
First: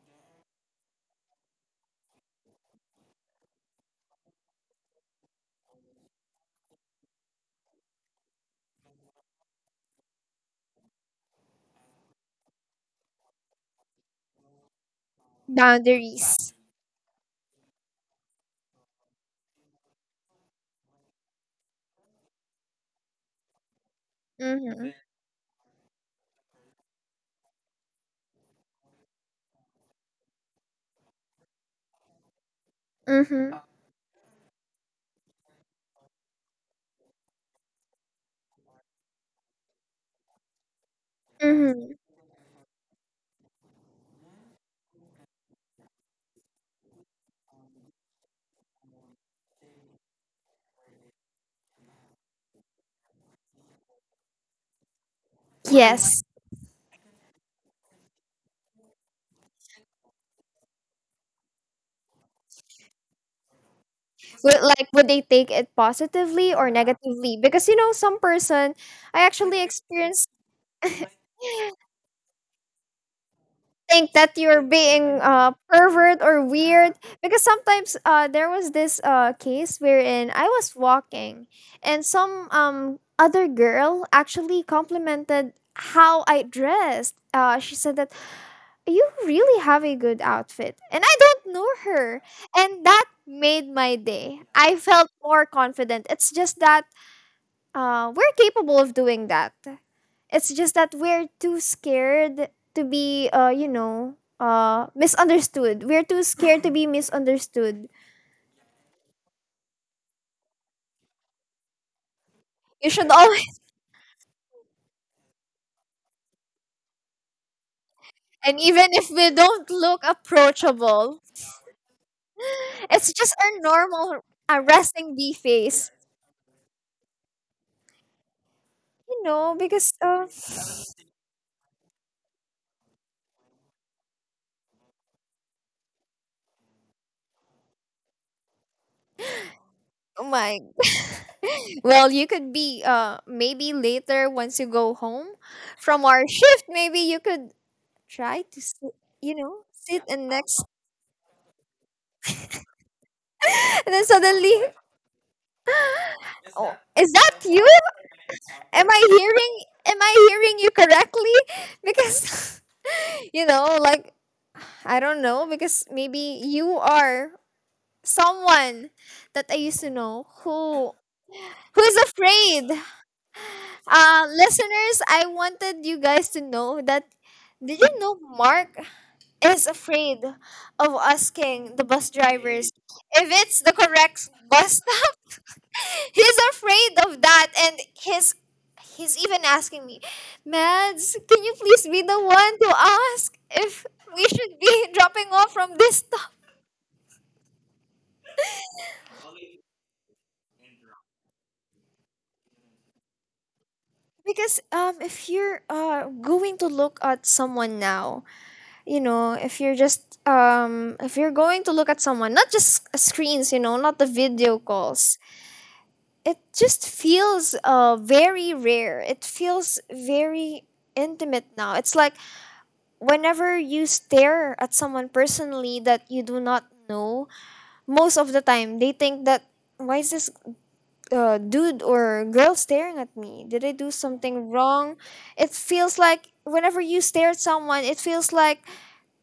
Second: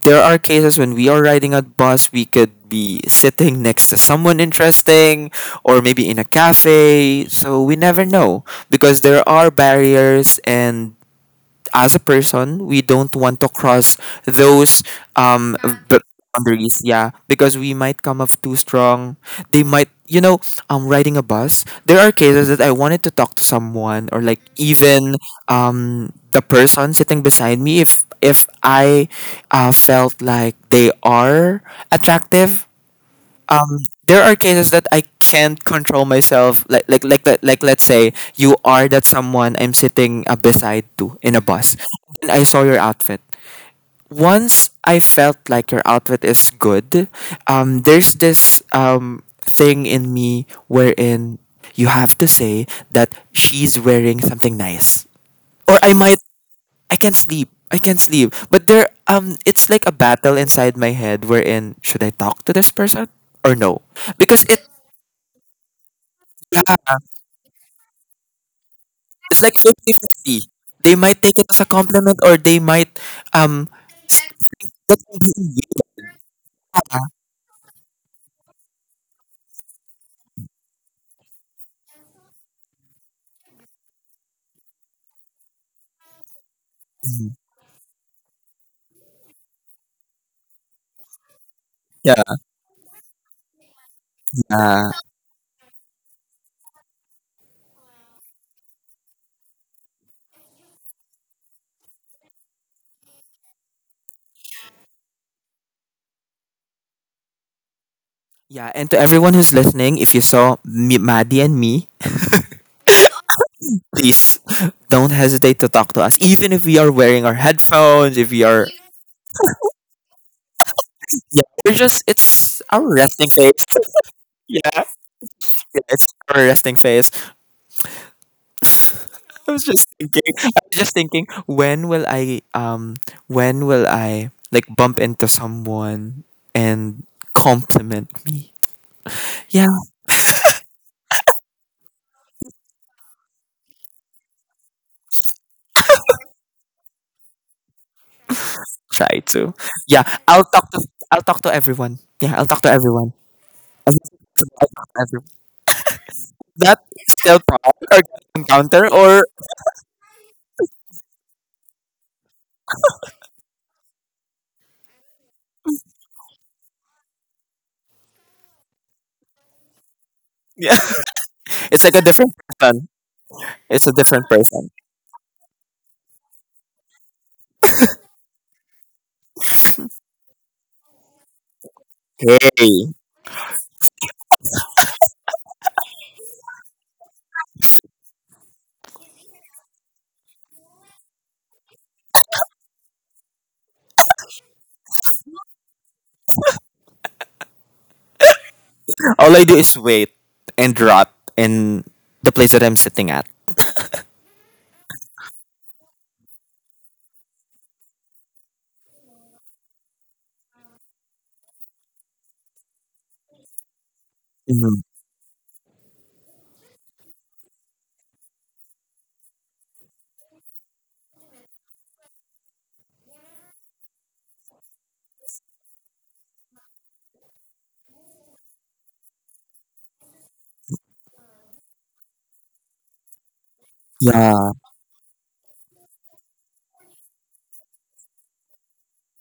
there are cases when we are riding a bus, we could be sitting next to someone interesting, or maybe in a cafe. So we never know, because there are barriers, and as a person, we don't want to cross those um b- Boundaries. boundaries. Yeah, because we might come off too strong. They might, you know, riding a bus. There are cases that I wanted to talk to someone, or like, Mm-hmm. even the person sitting beside me, if I felt like they are attractive. Mm-hmm. um, there are cases that I can't control myself. Like, let's say you are that someone I'm sitting beside to in a bus, Mm-hmm. and I saw your outfit. Once I felt like your outfit is good, there's this thing in me wherein you have to say that she's wearing something nice, or I might... Yes. I can't sleep. I can't sleep. But there, it's like a battle inside my head wherein, should I talk to this person or no? Because Would, it... like, would they take it positively or Yeah, negatively? Because, you know, some person I it's like actually experienced fifty-fifty. They might take it as a compliment, or they might um think s- that you're get being confused. pervert or weird Yeah. because sometimes there was this case wherein I was walking and some other girl actually complimented how I dressed. Mhm. She said that you really have a good outfit and I don't know her, Yeah. and that made my day. I Uh, felt more confident. It's just that we're capable of doing that. It's just that we're too scared to be, you know, misunderstood. We're too scared to be misunderstood. Yeah, and to everyone who's listening, if you saw me, Maddie and me, You should always, please don't hesitate to talk to us. Even if we are wearing our headphones, if we and are... even if we don't look approachable, Yeah, we're just it's our it's resting just our face. normal Yeah, yeah, resting B face, it's our resting face. you I know, was just because, thinking. I was just thinking, when will I, like, bump into someone and compliment me? Yeah, oh my. Well, you could be maybe later once you go home from our shift. Maybe you could try to sit, try you to. know, Yeah, sit and next, I'll talk to everyone. Yeah, I'll talk to everyone. As and then much as suddenly, possible, I'll talk to everyone. oh, That is is that still proud you? or am encounter i or, hearing am I hearing you correctly? Because you know, like, I don't know, because maybe you are someone that I used to know yeah, who it's like is a different afraid. person. It's a different person. Listeners, I wanted you guys to know that did you know Mark is afraid of asking the bus drivers Hey, if it's the correct bus stop? He's afraid of that, and he's even asking me, Mads, can you please be the one to ask if we should be dropping off from this stop? all I do is wait and rot in the place that I'm sitting at. Because if you're going to look at someone now, you know if you're just if you're going to look at someone, not just screens, you know, not the video Mhm. calls, it just feels very rare. It feels very intimate now. It's like whenever you stare at someone personally that you do not know, most of the time they think that why is this dude or girl staring at me? Did I do something Yeah, wrong? It feels like whenever you stare at someone, it feels like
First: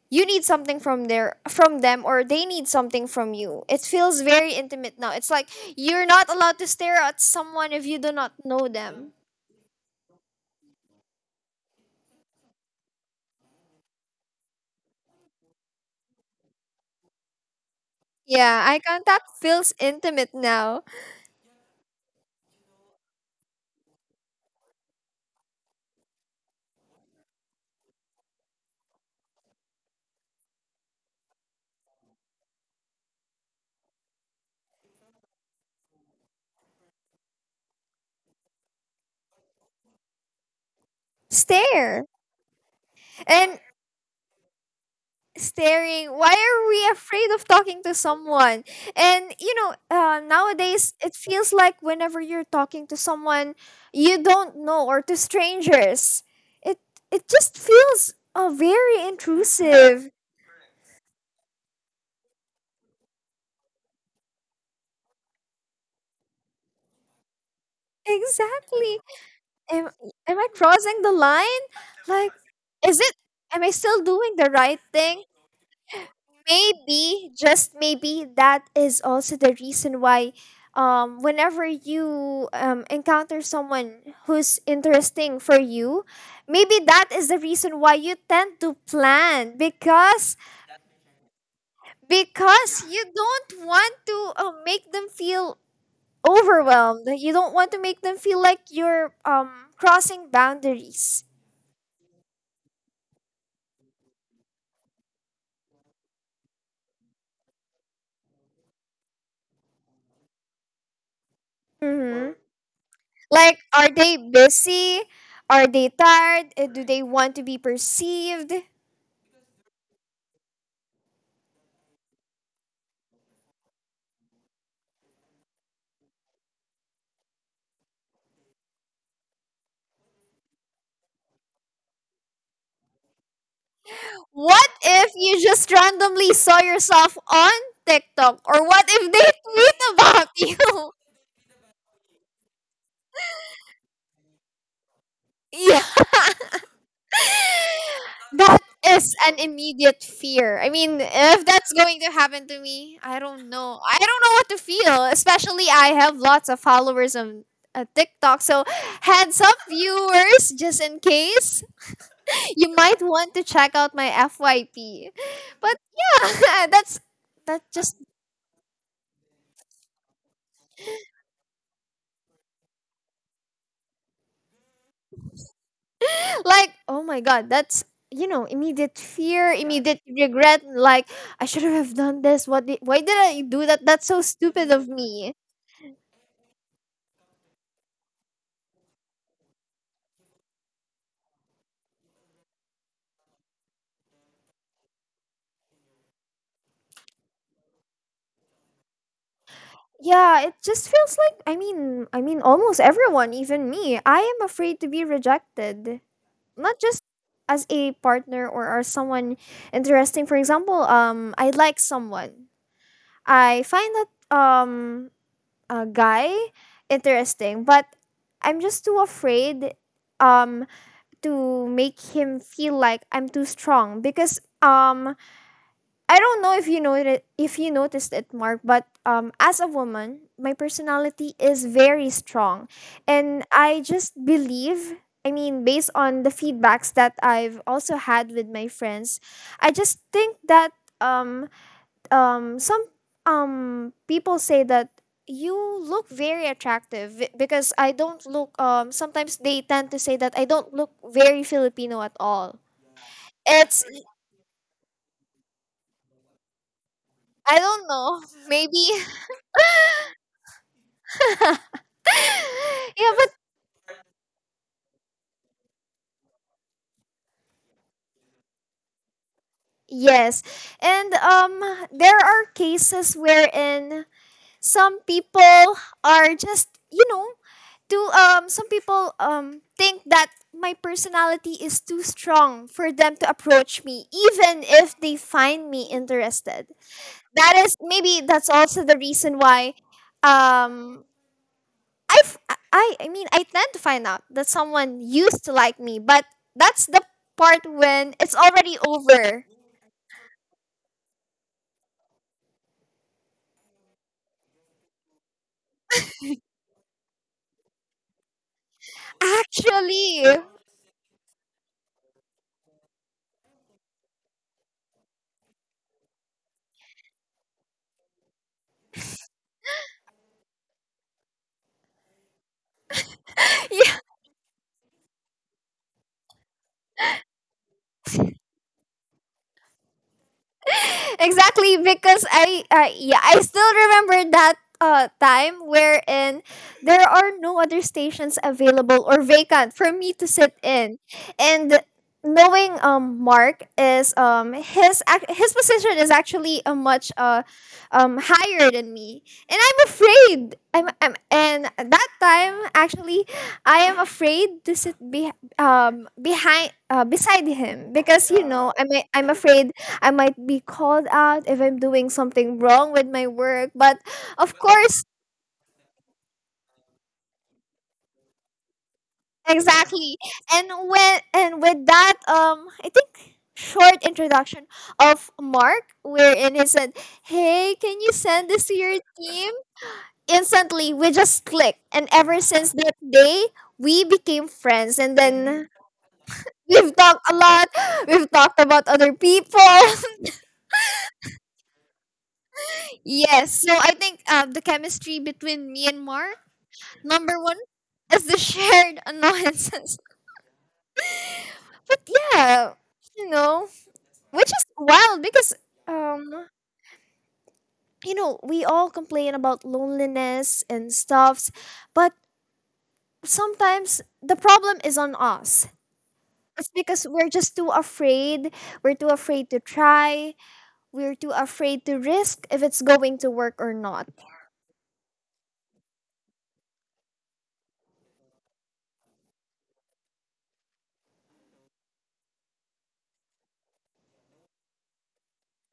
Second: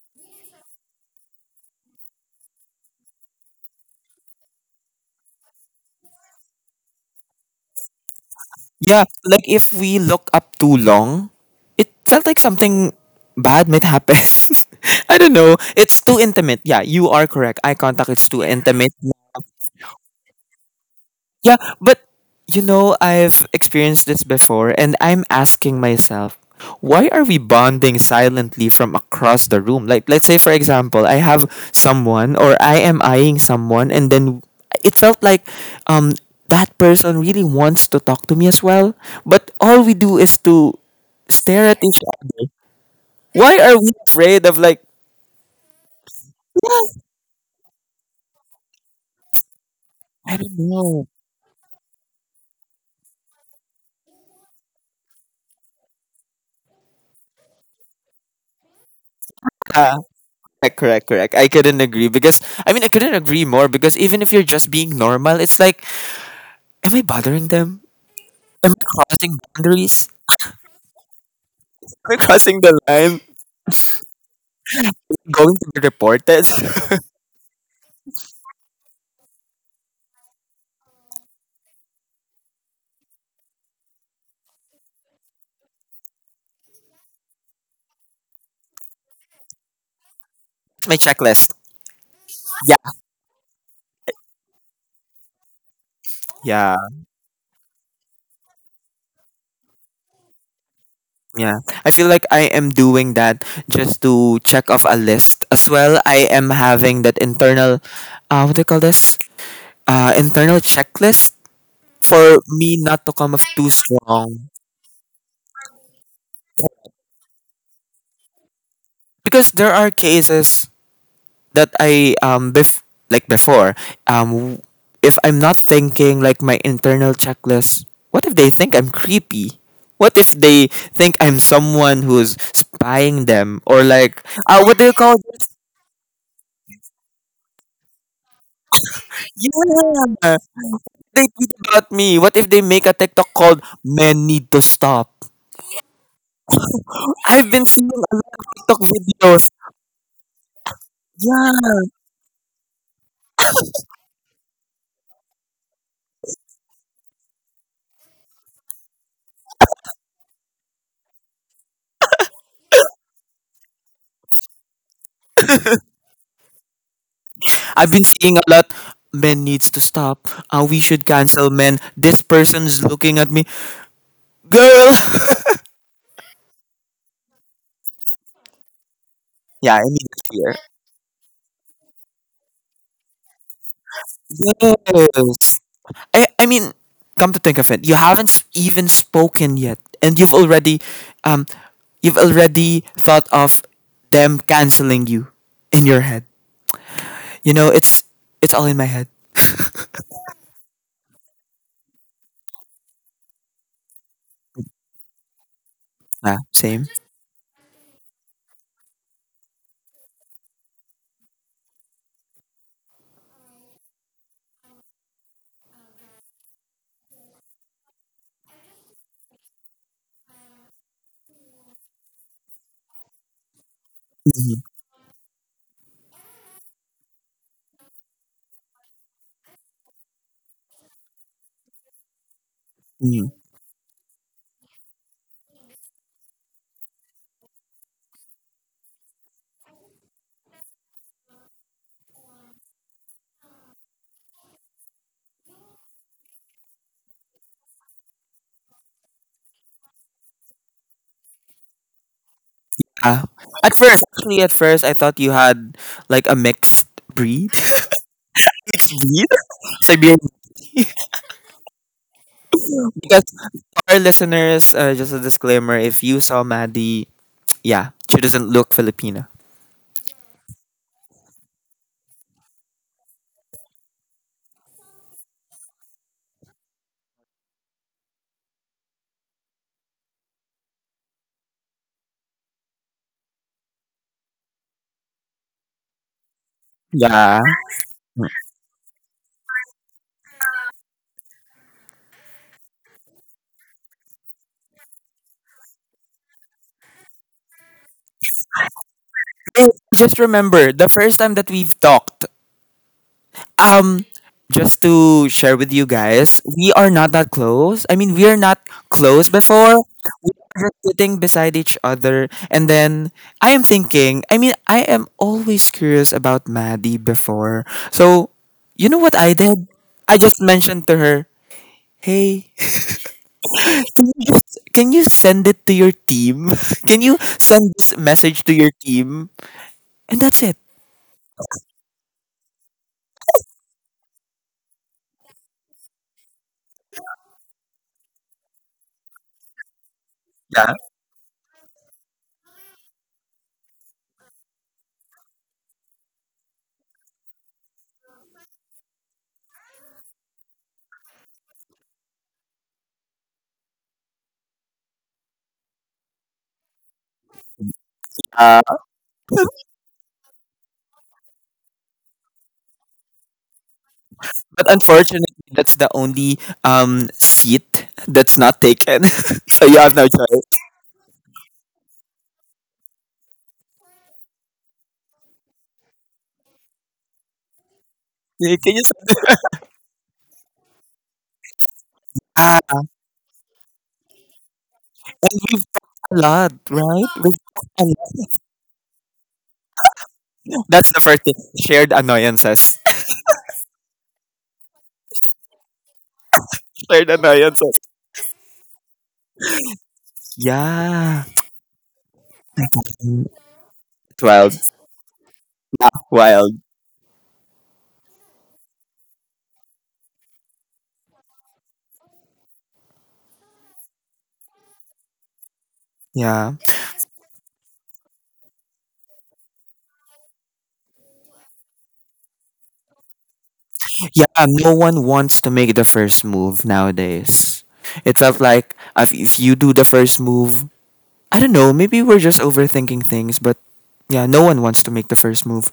you need something from their from them, or they need something from you. It feels very intimate now. It's like you're not allowed to stare at someone if you do not know yeah, them. like if we look up too long, it felt like something bad might happen. I don't know. It's too intimate. Yeah, you are correct. Eye contact is too Yeah, eye intimate. contact feels intimate now. Yeah, but you know, I've experienced this before, and I'm asking myself, why are we bonding silently from across the room? Like, let's say, for example, I have someone or I am eyeing someone, and then it felt like um, that person really wants to talk to me as well. But all we do is to stare at each Stare. other. Why And are we afraid of, like, staring, why are we afraid of talking to someone? And you know I don't nowadays know? it feels like whenever you're talking to someone you don't know, or to strangers, it it just feels very Yeah. intrusive, Correct, correct, correct. I mean, I couldn't agree more because even if you're just being normal, it's like, am I bothering them? Am I exactly. crossing am, boundaries? am I crossing the line? Am I Like, crossing the is it line? am I still doing the right thing? Going to be reported? That's Maybe, just maybe, that is also the reason why whenever you encounter someone who's interesting for you, maybe that is the reason why you tend to plan my checklist. Yeah, because you don't want to make them feel yeah, overwhelmed, you don't want to make them feel like you're crossing boundaries. yeah. I feel like I am doing that just to check off a list as well. I am having that internal, what do you call this? Internal checklist Mm-hmm. for me not to come off Like, too are they strong busy? Are they tired? Do they want to be perceived because there are cases that I bef- like before um if I'm not thinking like my internal checklist, what if they think I'm creepy? What if they think I'm someone who's spying them or like what what do you if call you it? just randomly saw yourself on TikTok? Or what if they tweet about Yeah, you? they tweet about me. What if they make a TikTok called "Men Need to Stop"? Yeah. I've been seeing a lot That of is an videos. immediate fear. I mean, if that's Yeah, going to happen to me, I don't know. I don't know what to feel. Especially, I have lots of followers on TikTok. So, heads up, viewers, just in case you might want to check out my FYP. But yeah, that's that I've just been seeing a lot. Men needs to stop. We should cancel men. This person's looking at me, girl. like, oh my god, that's you know, immediate fear, Yeah, I immediate mean clear. regret, like I should have done this. What did, why did I do that? That's so stupid of me. Yes. I mean, come to think of it, you haven't even spoken yet, and um, you've already thought of them canceling you in your head. You know, it's all in my head. Yeah, it just feels like I mean almost everyone, even me, I am afraid to be rejected. Ah, Not same. just as a partner or as someone interesting. For example, I like someone. I find that a guy interesting, but I'm just too afraid um to make him feel like I'm too strong because Mhm, I don't know if you know it if you noticed it Mark but as a woman my personality is very strong mhm. and I just believe I mean based on the feedbacks that I've also had with my friends I just think that um some people say that you look very attractive because I don't look sometimes they tend to say that I don't look very Filipino at all. Ah, at It's first, actually, at first, I thought you had like a mixed breed. I don't know. Maybe Mixed breed? Siberian. Yeah, Because but for our listeners, just a disclaimer: if you saw Maddie, yeah, she doesn't look Filipina. yes. And there are cases wherein some people are just you know do some people think that my personality is too strong for them to approach me even if they find me interested, Yeah, that is maybe that's also the reason why um i I tend to find out that someone used to like me but that's the part when it's already over. I just remember the first time that we've talked. Um, just to share with you guys, we are not that close. I mean, we are not close before. We Actually, are just sitting beside each other, and then I am thinking. I mean, I am always curious about Maddie before. So, you know what I did? I just mentioned to her, "Hey, can you, can you send it to your team? Can you send this message to your team?" And that's it. exactly, because I yeah I still remember that time wherein there are no other stations available or vacant for me to sit Yeah. in, and knowing Mark is his his position is actually a much higher than me, and I'm afraid I'm and that time actually I am afraid to sit behind beside him because you know I'm afraid I might be called out if I'm doing something wrong with my work. But of But course, unfortunately, that's the only seat that's not taken. So you have no exactly. choice. And when and with that, I think short introduction of Mark, wherein he said, "Hey, can you send You this can to just your team?" Instantly, we just clicked, and ever since ah, that day, we became friends. And then a lot, we've right? talked a lot. A lot. We've talked about other people. That's the first thing. Shared annoyances. Yes. So I think the chemistry between me and Mark, Shared number one annoyances. is the shared annoyances. Yeah. But yeah, you know, which 12. is wild because um, Wild. you know, we all complain about loneliness and stuffs, but sometimes the problem is on us. Yeah. It's because we're just too afraid. We're too afraid to try. We're too afraid to risk if it's going to work or not. Yeah. No one wants to make the first move nowadays. It's of like if you do the first move, I don't know. Maybe we're just overthinking things, but yeah, no one wants to make the first move.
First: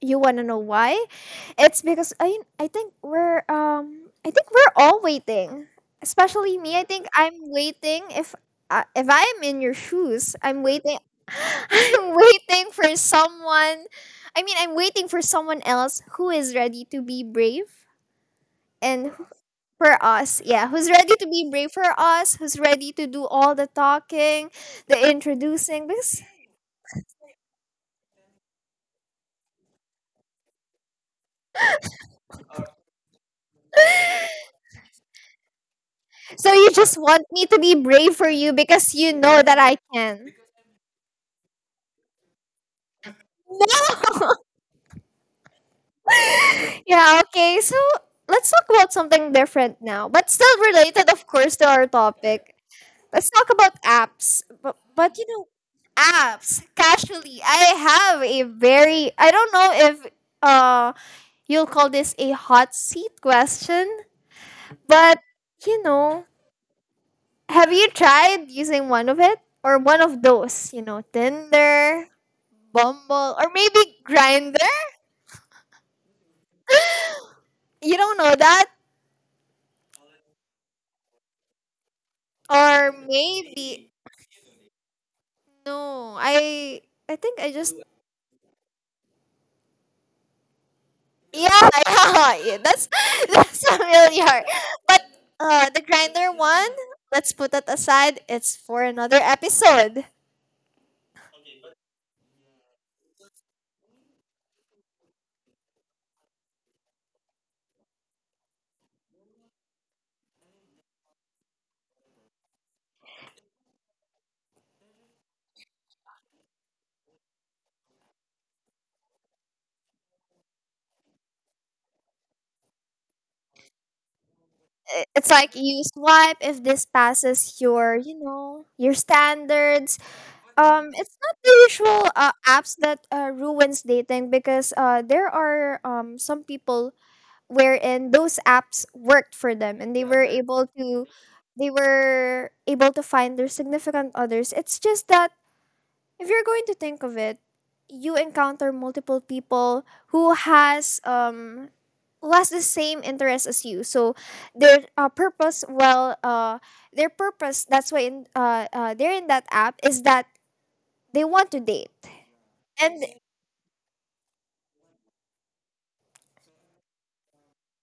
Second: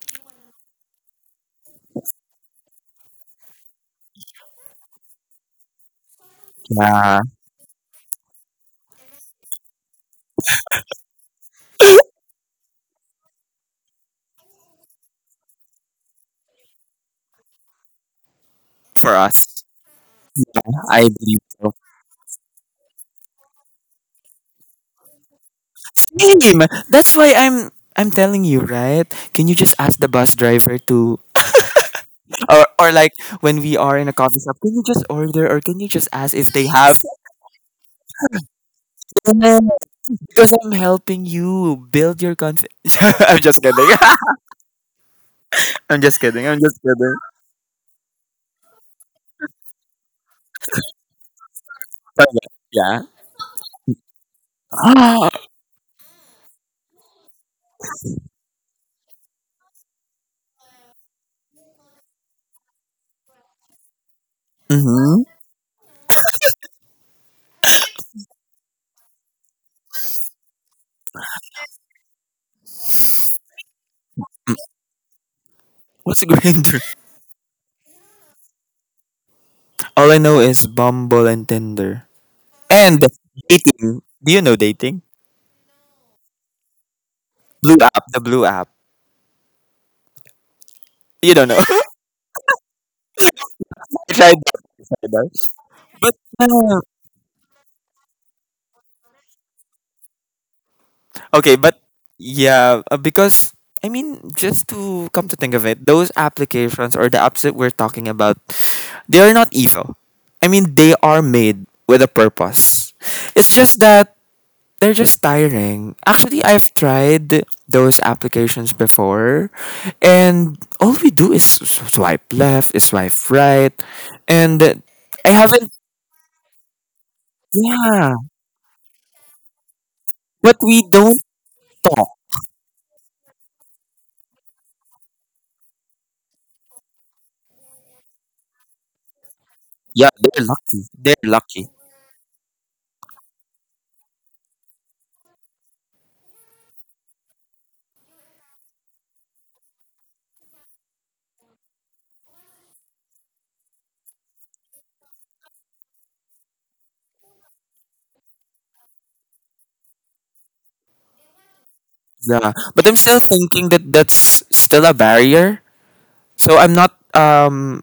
You wanna know why? It's because I think we're I think we're all waiting. Especially me. I think Yeah, I'm waiting if I'm in your shoes, I'm waiting I'm waiting for someone. I mean, I'm waiting for someone else who is ready to be brave and for who- us. for us. Yeah, who's I ready to believe be brave so. for us, who's ready to do all the talking, the introducing. Because, Same. That's why I'm telling you, right? Can you just ask the bus driver to or like when we are in a coffee shop, can you just order or can you just ask so if they you just have want me to be brave for you because you know that I because can. I'm helping you build your confidence. I'm just kidding. No. I'm just kidding. I'm just kidding. Yeah, okay. So let's talk about something different now, but still related, of course, to our But topic. yeah. Let's talk about apps. But you Yeah. know, apps, casually, I have a very, I don't know if uh, you'll call this a hot seat question, but Mm-hmm. you know, have you tried using one of it or one of those? You know, Tinder, Bumble, or maybe Grinder? What's Grinder? You don't know that? All I know is Bumble and Tinder. Or And maybe dating. Do you know dating? no, I think I just Blue app, the blue app. You don't know. yeah, I yeah, yeah that's that's tried familiar. But that. The But grinder one, no. let's put that aside. It's for another episode. I- Okay, but yeah, because I mean, just to come to think of it, those applications or the apps that we're talking about, they are not evil. I mean, they are made with a purpose. It's just that they're just tiring. Actually, I've tried those applications before, and all we do is swipe left, swipe right, and It's I like haven't. you swipe if this passes your, you Yeah, know, your standards. but we It's don't not the usual talk. Apps that ruins dating because there are some people wherein those apps worked for them and they Yeah, were they're able lucky. to They're they lucky. were able to find their significant others, it's just that if you're going to think of it you encounter multiple people who has um who has the same interest as you, so their purpose well their purpose, that's why in they're in that app is that they want to date. Yeah, but I'm And still thinking that that's still a barrier. So I'm not.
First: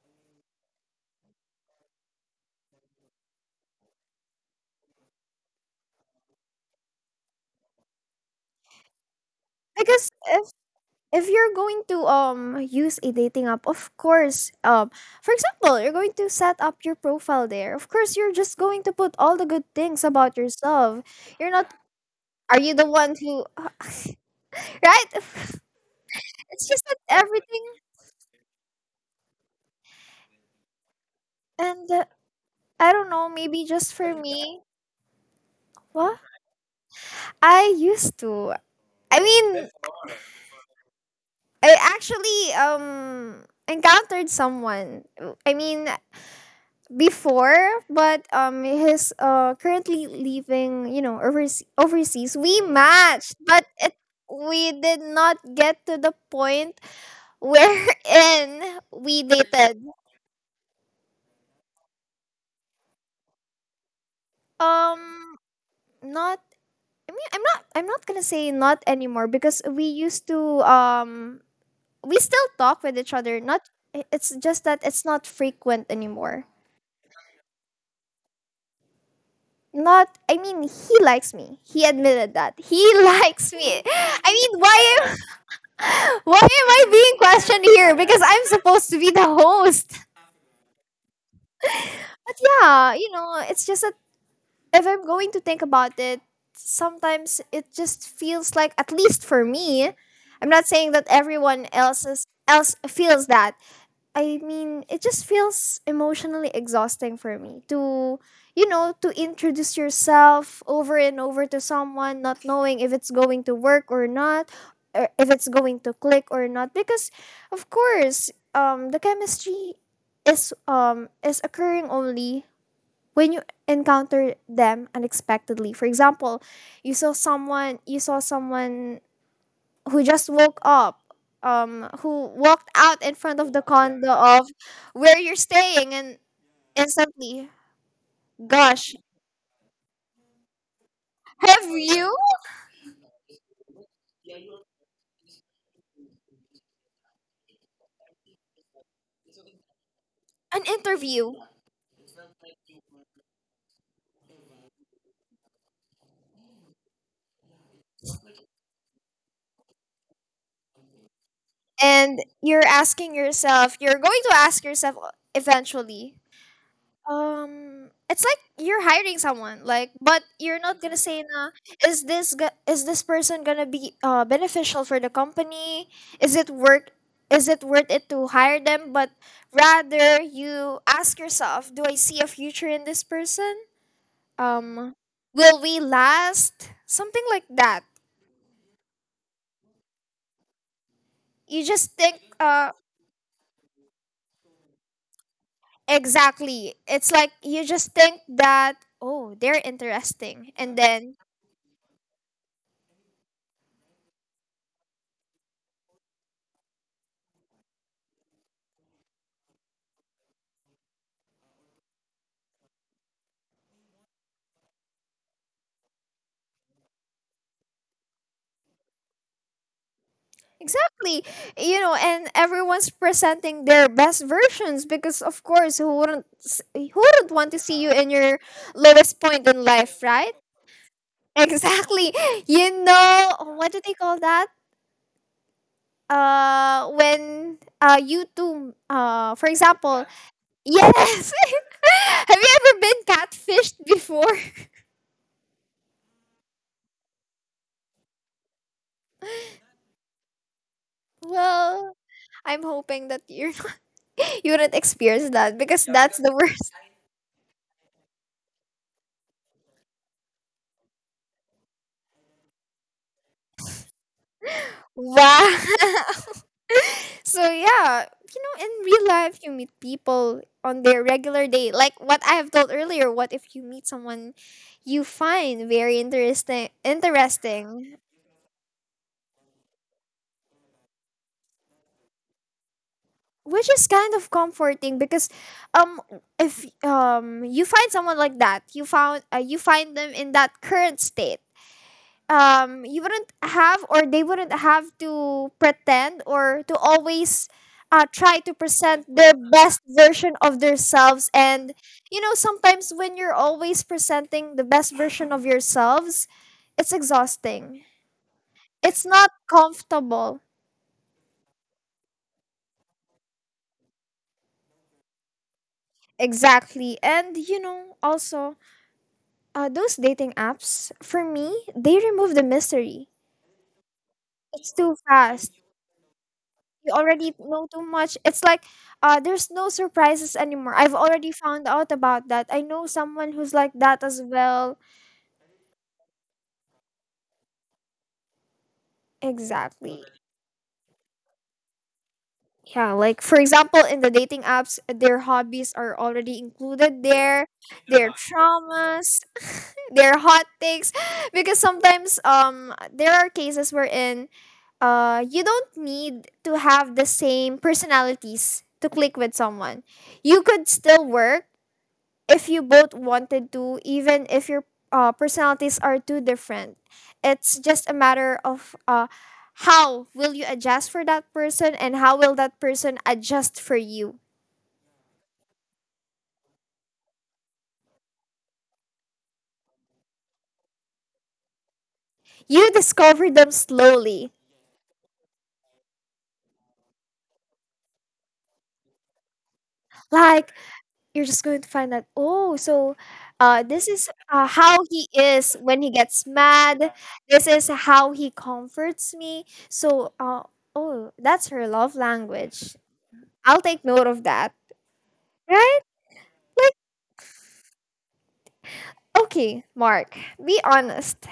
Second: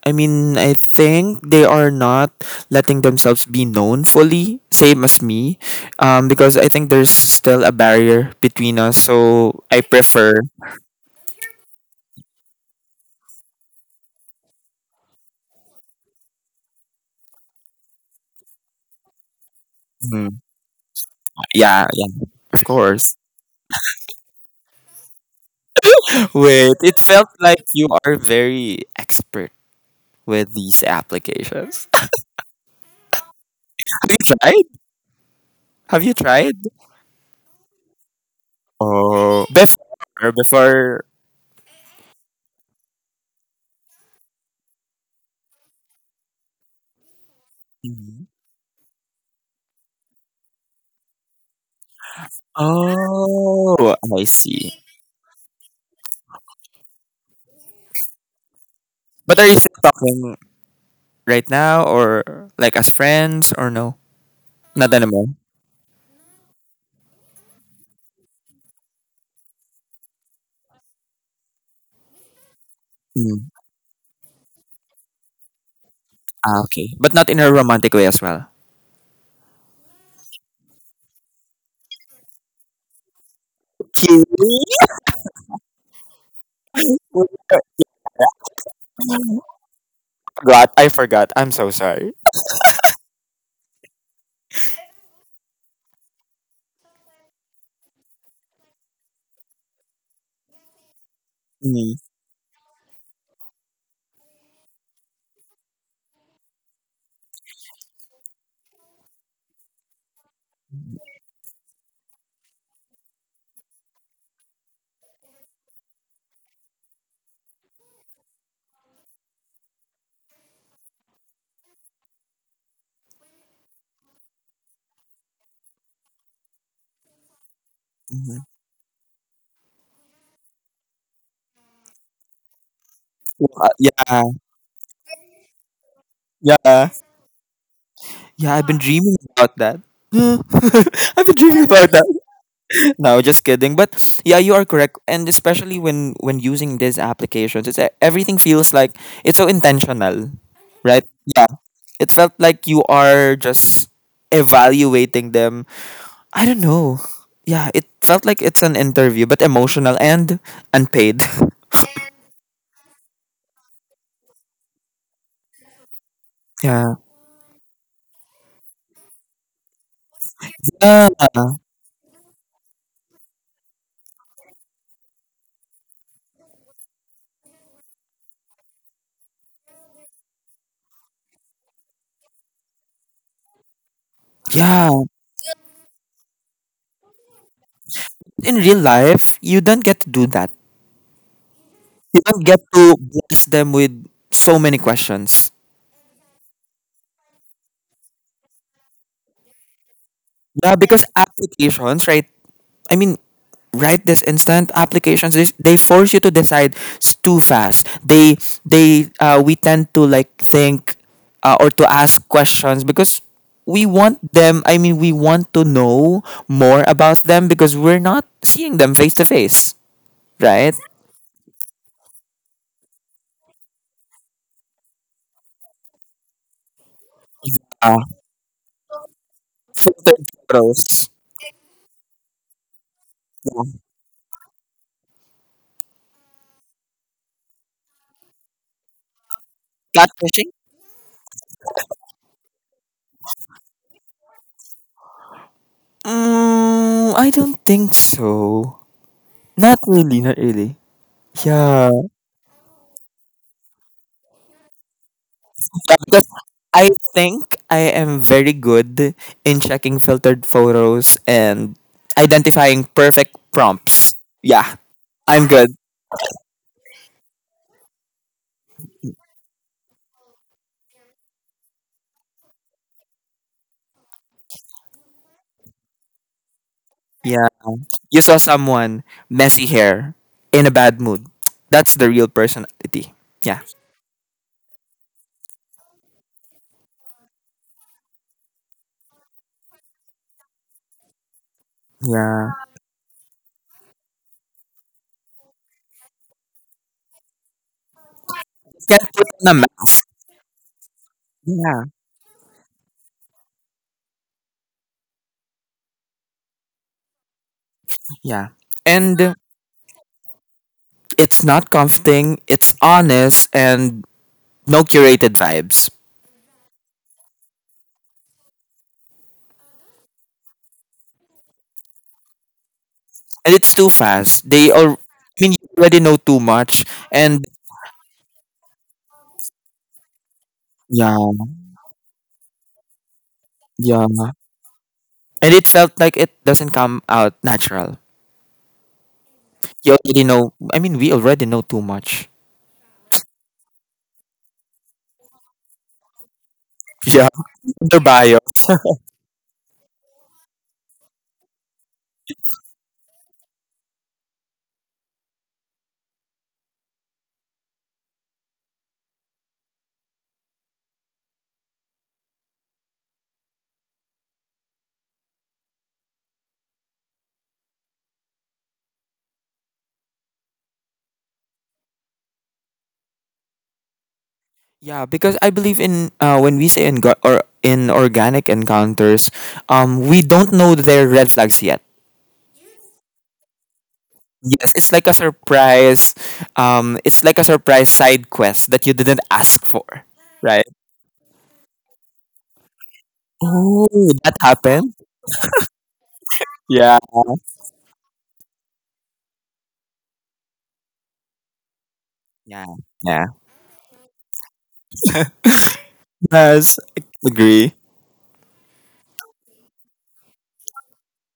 I mean, I think they are not letting themselves be known fully, same as me, because I think there's still a barrier between us. So I because prefer. If you're going to use a dating app, of course, for example, you're going to set up your profile there. Of course, you're just going to put all the good things about Mhm. yourself. You're not, Yeah, yeah, are of you the one course. who right? It's Wait, just it that felt like everything you are very expert with these applications. and I don't know, maybe just Have for you me. tried? Have you What? tried? I used to. I Oh, mean, before, before. I actually encountered someone. I mean, before, but Mm-hmm. He's currently living, you know, overseas. Overseas, we matched, but it Oh, I see. we did not get to the point wherein we But are you still dated. talking right now or like as friends or no? Not anymore. Um, not. I mean, I'm not. I'm not gonna say not anymore because we used to. We still talk with each other. Mm. Not. It's just that it's not frequent anymore. Ah, okay. But not in a romantic way as well. Not. I mean, he likes me. He admitted that he likes me. Kidding? I mean, why am I being I questioned here? Because I'm supposed to be the host. I forgot. I'm so sorry. But yeah, you know, it's just that if I'm going to think about it, sometimes it just feels like, at least for me, I'm not saying that everyone Mm. else's else feels that, I mean, it just feels emotionally exhausting for me to, you know, to introduce yourself over and over to someone, not knowing if it's going to work or not, or if it's going to click or not. Because, of course, the chemistry is occurring only when you encounter them unexpectedly. For example, you saw Mhm. someone who just woke up who walked out in front of the condo Yeah. of where you're staying and Yeah. instantly Yeah, I've been gosh dreaming about that. Huh? I've been dreaming have about that. you No, just kidding. But yeah, you are correct. And especially when using these applications, it's everything feels like it's so intentional, an right? interview Yeah. It felt like you are just evaluating them. I don't know. Yeah, it felt like it's an interview, but emotional and unpaid. and you're going to ask yourself eventually. Yeah. It's like you're hiring someone, like, but you're not gonna Yeah. say, "Na, is this person gonna be beneficial for the company? Is it worth is it worth it to hire them?" But rather, you ask yourself, "Do I see a future in this person? Um, Yeah. will we last?" Something like that. In real life, you don't get to do that. You just You think, don't get to blast them with so many questions. exactly. It's like you just think that, "Oh, they're interesting," Yeah, and because then applications right I mean, right this instant applications they force you to decide too fast. They we tend to like think or to ask questions because we want them. I mean, we want to know more about them because we're not seeing them face to face, right? exactly. You know, and everyone's presenting their best versions because of course who wouldn't want to see you Uh, in your lowest point in life, filtered right? photos. Exactly. You know, Yeah. what do they call that? When you two for example, Catfishing. yes. Have you ever been catfished before? Mm, I don't think so. Not really, not really. Yeah. Well, I'm hoping that you're you wouldn't experience that because Yeah, that's because the worst. I think I am very good in checking filtered photos and identifying perfect prompts. Yeah, I'm Wow. good. So yeah, you know, in real life you meet people on their regular day. Like what I have told earlier, what if you meet someone you find very Yeah. interesting, You saw someone messy hair in a bad mood. That's the real personality. Yeah. which is kind of comforting because um if you find someone like that, you found you find them in that current state, Yeah. You wouldn't have or they wouldn't have to pretend or to always try to Can present put their on a best mask. version of themselves, and Yeah. you know sometimes when you're always presenting the best version of yourselves it's exhausting, Yeah. it's And not comfortable. it's not comforting, it's honest and no curated vibes. Exactly, and you know also those dating apps for me they remove the mystery, And it's too fast. They it's all too I mean, fast, you already know too much you already and know too much. It's like there's no surprises anymore. I've yeah. already found out about that. I know someone who's like Yeah. that as well. And it felt like it doesn't come out natural. You Exactly. already know, I mean, we already know too much. Yeah, like for example, in the dating apps, their hobbies are already included Yeah. there, Their their bio. traumas, their hot takes. Because sometimes there are cases wherein you don't need to have the same personalities to click with someone. You could still work if you both wanted to, even if your personalities are too different. It's just a matter of how will you adjust for that person and how will that person adjust for you. Yeah, because I believe in when we say in or in organic encounters, we don't know their red flags yet. You discover them slowly. Yes, it's like a surprise. It's like a surprise side quest that you didn't ask for, Like, right? you're just going to find out, oh, so Oh, this is that how happened. he is when he gets mad. Yeah, This is how he comforts me. So, oh, that's her love yeah, language. yeah. I'll take note of that. Right? Yes, I agree. Okay, Mark, be honest.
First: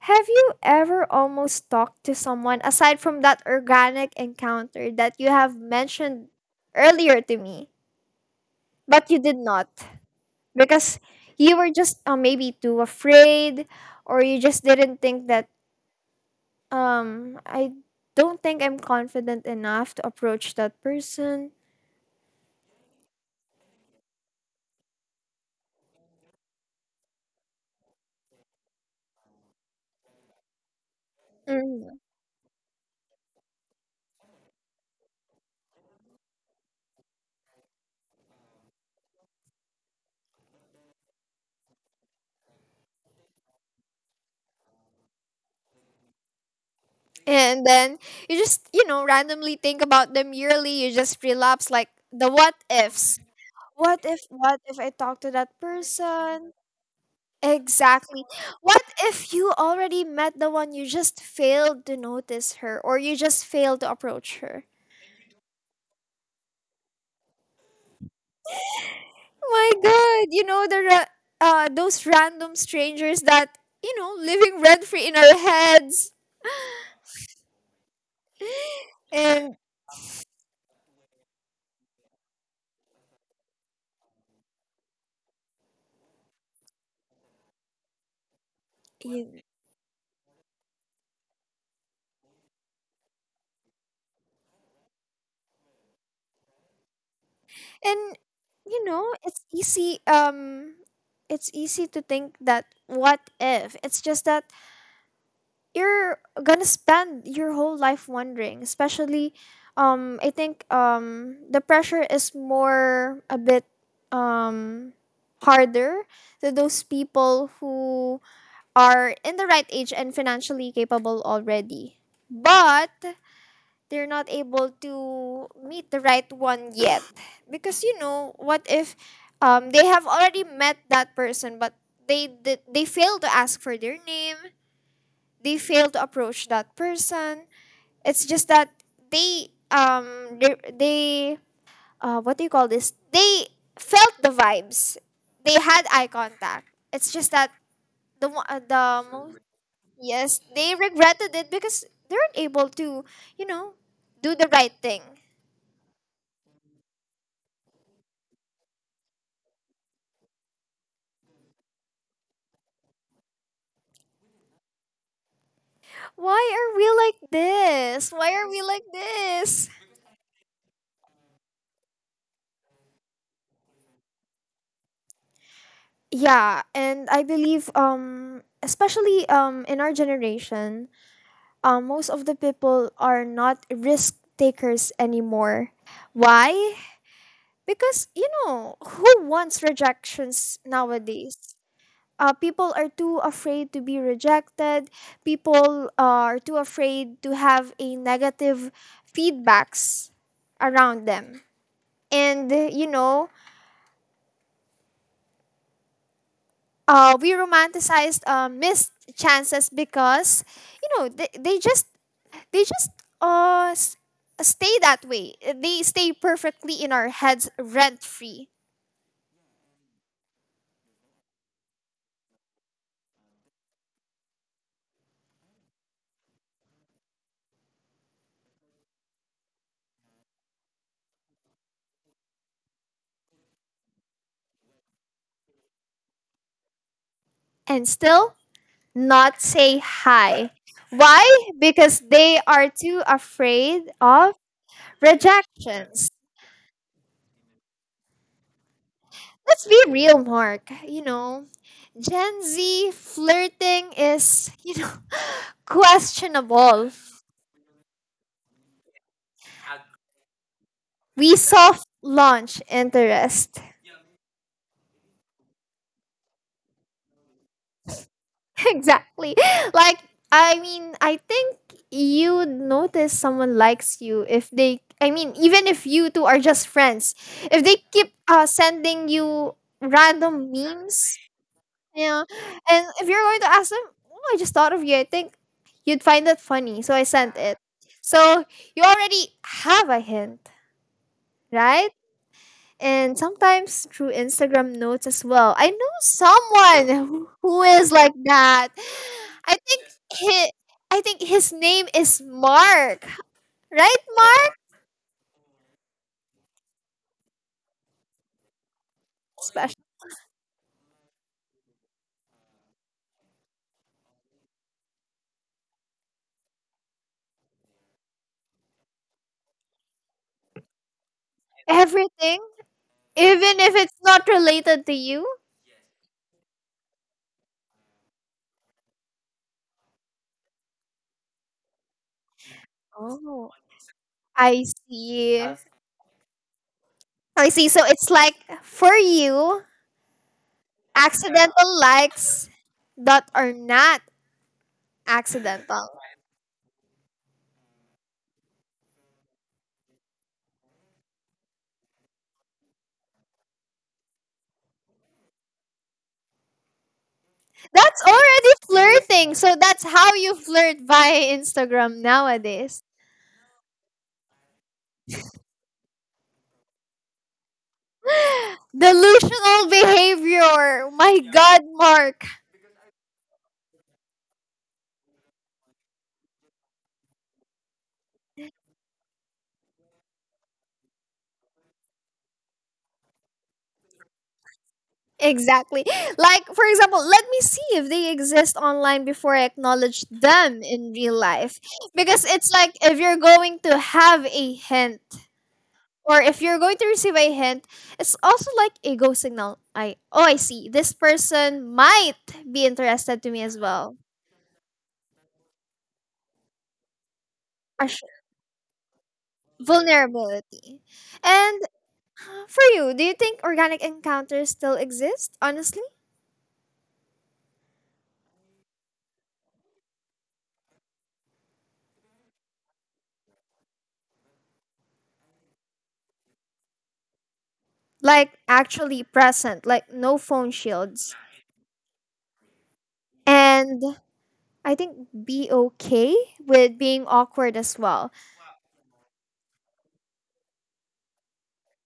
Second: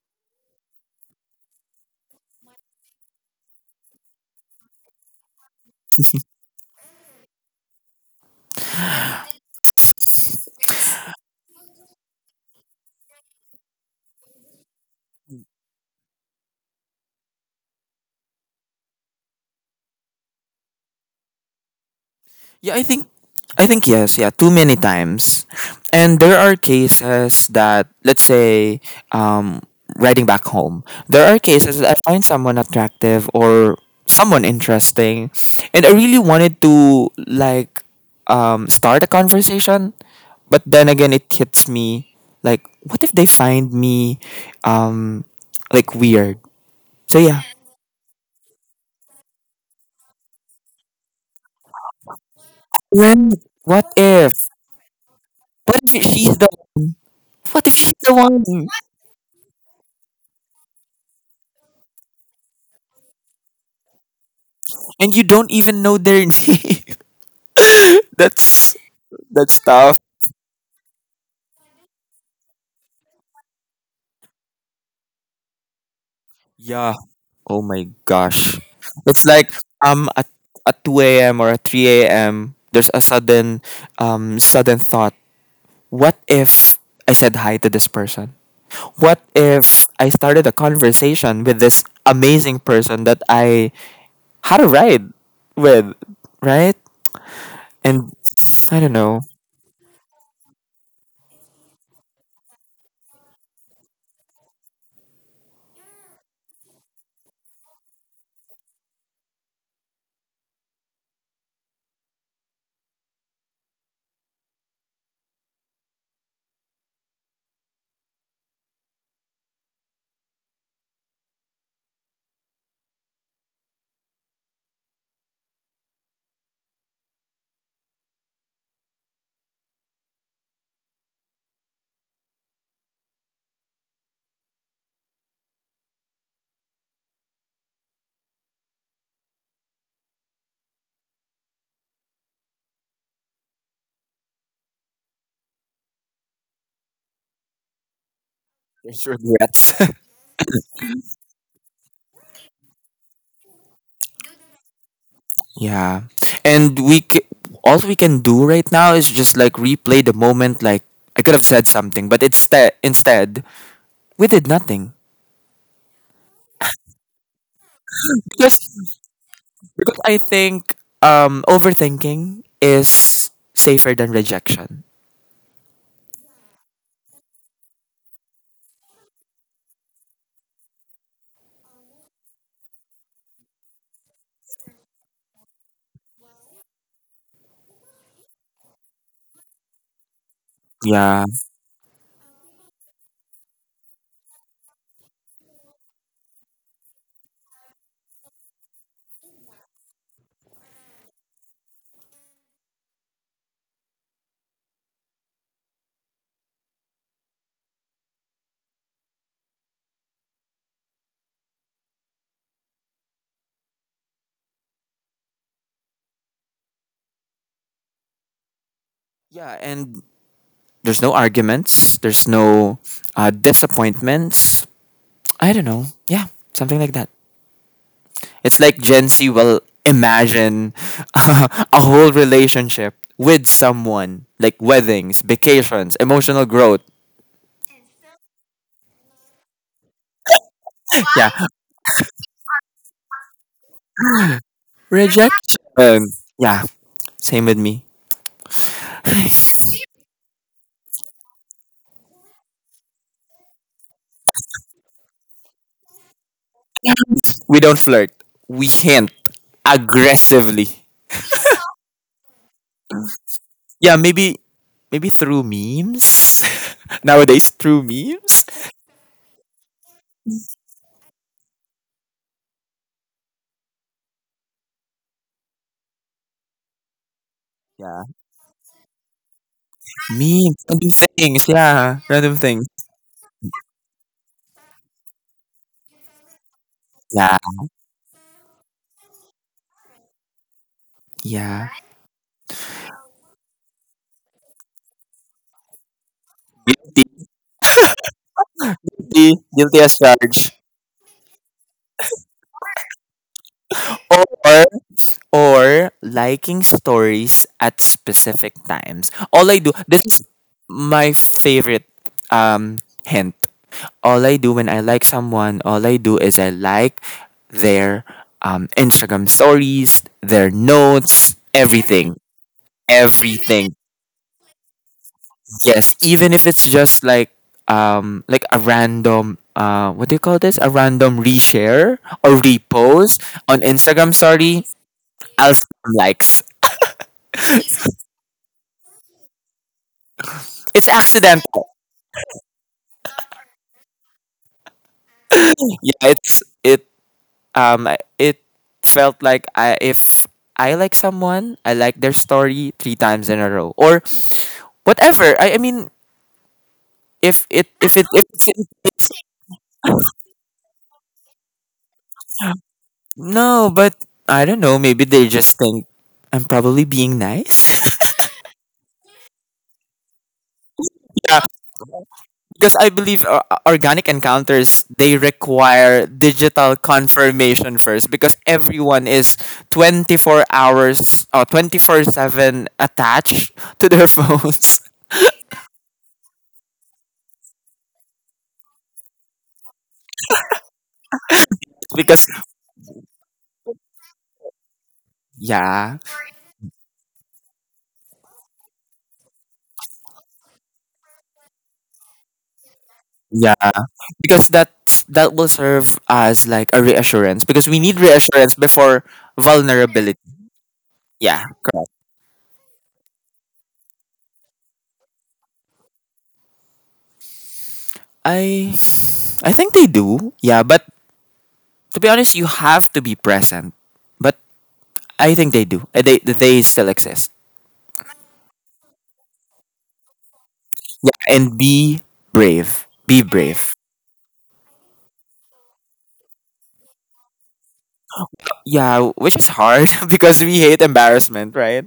Have you ever almost talked to someone aside from that organic encounter that you have mentioned earlier to me, but you did not? Because you were just maybe too afraid, or you just didn't think that, I don't think I'm confident enough to approach that person. Yeah, I think yes, yeah, too many times. And there are cases that let's say um riding back home. There are cases that I Mm. find someone attractive or someone interesting and I really wanted to like start a conversation, but then again it hits me like what if they find me um like weird. So yeah. And then you just, you know, randomly think about them yearly. You just relapse like the what ifs. Right. What if? What if I talk to that What if she's the person? what if she's the Exactly. one? What if you already met the one you just failed to notice her or you just failed to approach her? And you don't even know their name. that's that's My tough. god, you know those random strangers that, you know, living rent free in our heads Yeah. Oh my gosh. It's like and um at at two a.m. or at three a.m. There's a sudden thought. What if I said hi to this person? What you- if I started a conversation with this amazing person that I had a ride with, right? and And I you don't know, know. It's easy to think that what if? It's just that you're gonna spend your whole life wondering, especially I think the pressure is more a bit um harder to those people who are in the right age and financially capable already, but they're not able to meet the right one yet, because you know what if they have already met that person but they fail to ask for their name, they fail to approach that person. It's just that they what do you call this? They felt the vibes. They had eye contact. It's just that the There's most, regrets. yes, they regretted it because they weren't able to, you know, do the right thing. Yeah. And all we can do right now is just like replay the moment like I could have said something, but instead we did nothing. Why are we like this? Why are we like Because this? because I think overthinking is safer than rejection. Yeah, and I believe especially in our generation most of the people are not risk takers anymore. Why? Because, you know, who wants rejections Yeah. nowadays? People are too afraid to be rejected. People are too afraid to have a negative feedbacks around them. And, you know, we romanticized missed chances because, you know, they just uh s- stay that way. They stay perfectly in our heads rent free Yeah, and there's no arguments, there's no disappointments. I don't know. Yeah, something like that. It's like Gen Z will imagine a whole relationship with someone, like weddings, vacations, emotional growth. and still not say hi. Yeah. Why? Because they are too afraid of Rejection. rejections. Yeah. Same with me. Let's be real, Mark. You know, Gen Z flirting is, you know, questionable. We don't flirt. We hint aggressively. We soft launch interest. Yeah, maybe through memes. Nowadays through memes. Exactly. Like, I mean, I think you would notice someone likes you if they, I mean, even if you two are just friends, if they Yeah. keep sending you random Memes. Random memes, things, yeah. yeah, Random things. and if you're going to ask them, oh, I just thought of you, I think you'd find that funny, so I sent Yeah. it. So you already have a hint, Yeah. right? And sometimes through Instagram notes as well. I know someone who Guilty. who is like that. I Guilty think as he, charged. I think his name is Mark, right, Mark? Or or liking stories at specific times. All I do Especially this is my favorite um hint. All I do when I like someone, all I do is I like their Instagram stories, their notes, everything. everything, even if Everything. it's not related to you. Yes, even if it's just like a random what do you call this? A random reshare or repost Oh, on Instagram I story, see. I'll s- likes. I see. So it's like for you, It's accidental accidental. likes that are not accidental. Yeah, it's it it felt like I if I like someone, I like their story three times in a row or whatever. I mean That's if it's, already it's flirting. So that's how you flirt via Instagram nowadays. no, but I don't know. Maybe they just think I'm probably being nice. Delusional behavior. My yeah, God, Mark. because I believe organic encounters they require digital confirmation first because everyone is 24 hours or 24/7 attached to their phones. Exactly. Like, for example, let me see if they exist online before I acknowledge them in real life. Because Because it's like if you're going to have a hint yeah, or if you're going to receive a hint, it's also like a go signal. I oh I see. This person might be interested to me yeah, as well. because that will serve as like a reassurance because we need reassurance before vulnerability. Vulnerability. Yeah. And for you, do you think organic encounters still exist, honestly? I i think they do, yeah, but to be honest you have to be present, but I think they do. They still exist. Like actually present, like no phone shields. Yeah, and be brave, be brave. And I think be okay with being awkward as well. Yeah, which is hard because we hate embarrassment, right?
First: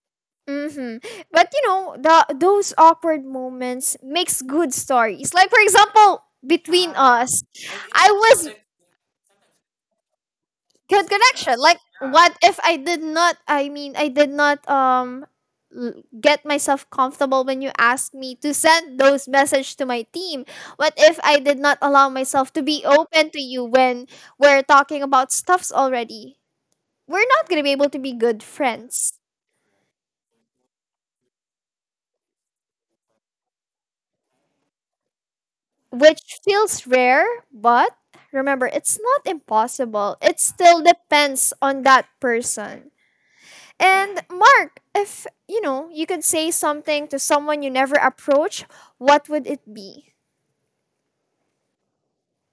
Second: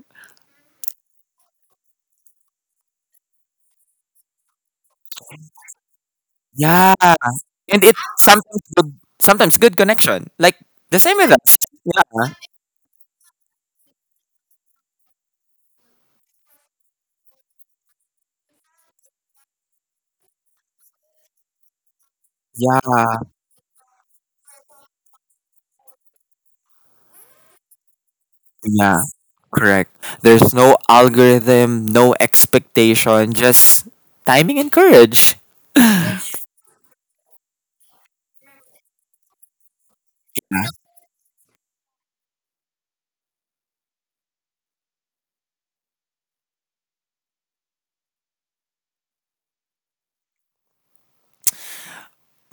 Mm-hmm. But you know, the those awkward moments makes good stories. Like for example, between, Yeah, yeah, us, and it I was sometimes good connection like the good same with us. connection like, yeah. Yeah, What if I did not, I mean, I did not get myself comfortable when you asked me to send those message to my team? What if I did not allow myself to be yeah, open to you when we're talking about stuffs already? We're not going to be able to be good yeah. friends, Correct. There's no algorithm, no expectation, just timing and courage. which feels rare, but remember it's not impossible, it still depends on that person. And Mark, if you know, you could say something to someone you never approach, what would it be?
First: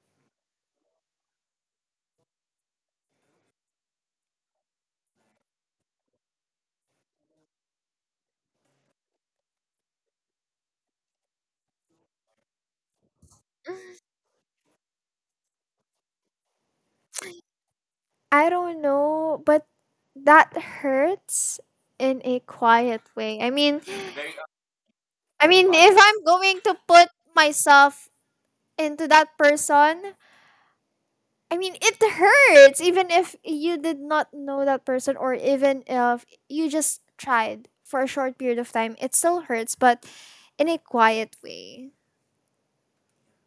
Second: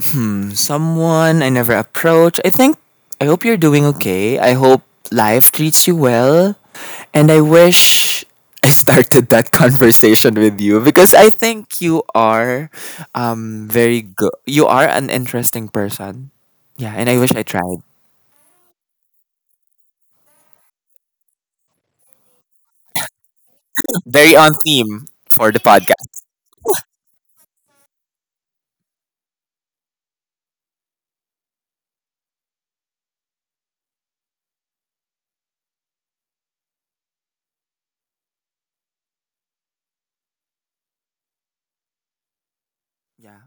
Hmm, someone I never approached. I think, I hope you're doing okay. I hope life treats you well. And I wish I started that conversation with you because I think you are very good. You are an interesting person. Yeah, and I wish I tried. I don't know, but that hurts in a quiet way. Very on theme I for the mean if I'm podcast. going to put myself into that person, I mean it hurts even if you did not know that person or even if you just tried for a short period of time, it still hurts, but in a quiet way. Yeah,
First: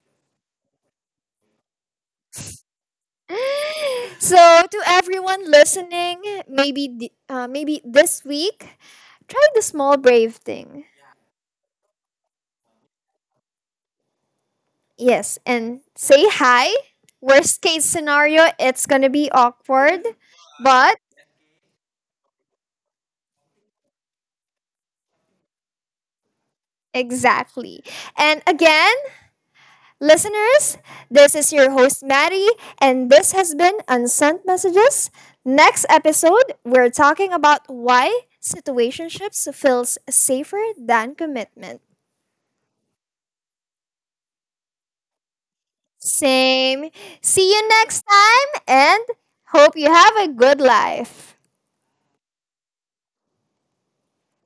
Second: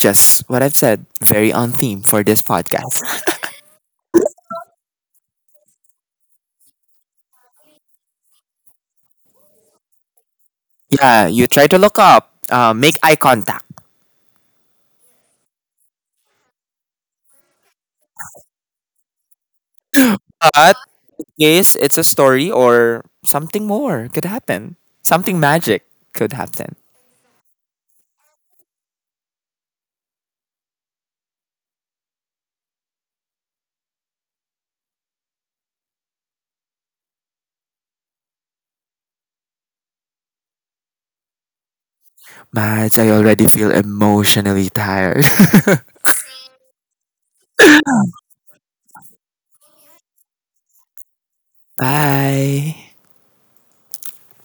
just what I've said. Very on theme for this podcast. So to everyone listening, maybe maybe this week try the small brave thing. Yeah, you try to look up, make eye contact. Yes, and say hi. Worst case scenario, it's gonna be awkward, But but yes, it's a story or something more could happen. Something magic could happen. exactly. And again, listeners, this is your host Maddie, and this has been Unsent Messages. Next episode we're talking about why situationships feels safer than commitment. Mads, I already feel emotionally tired. Same. See you next time, and hope you have a good life. Bye.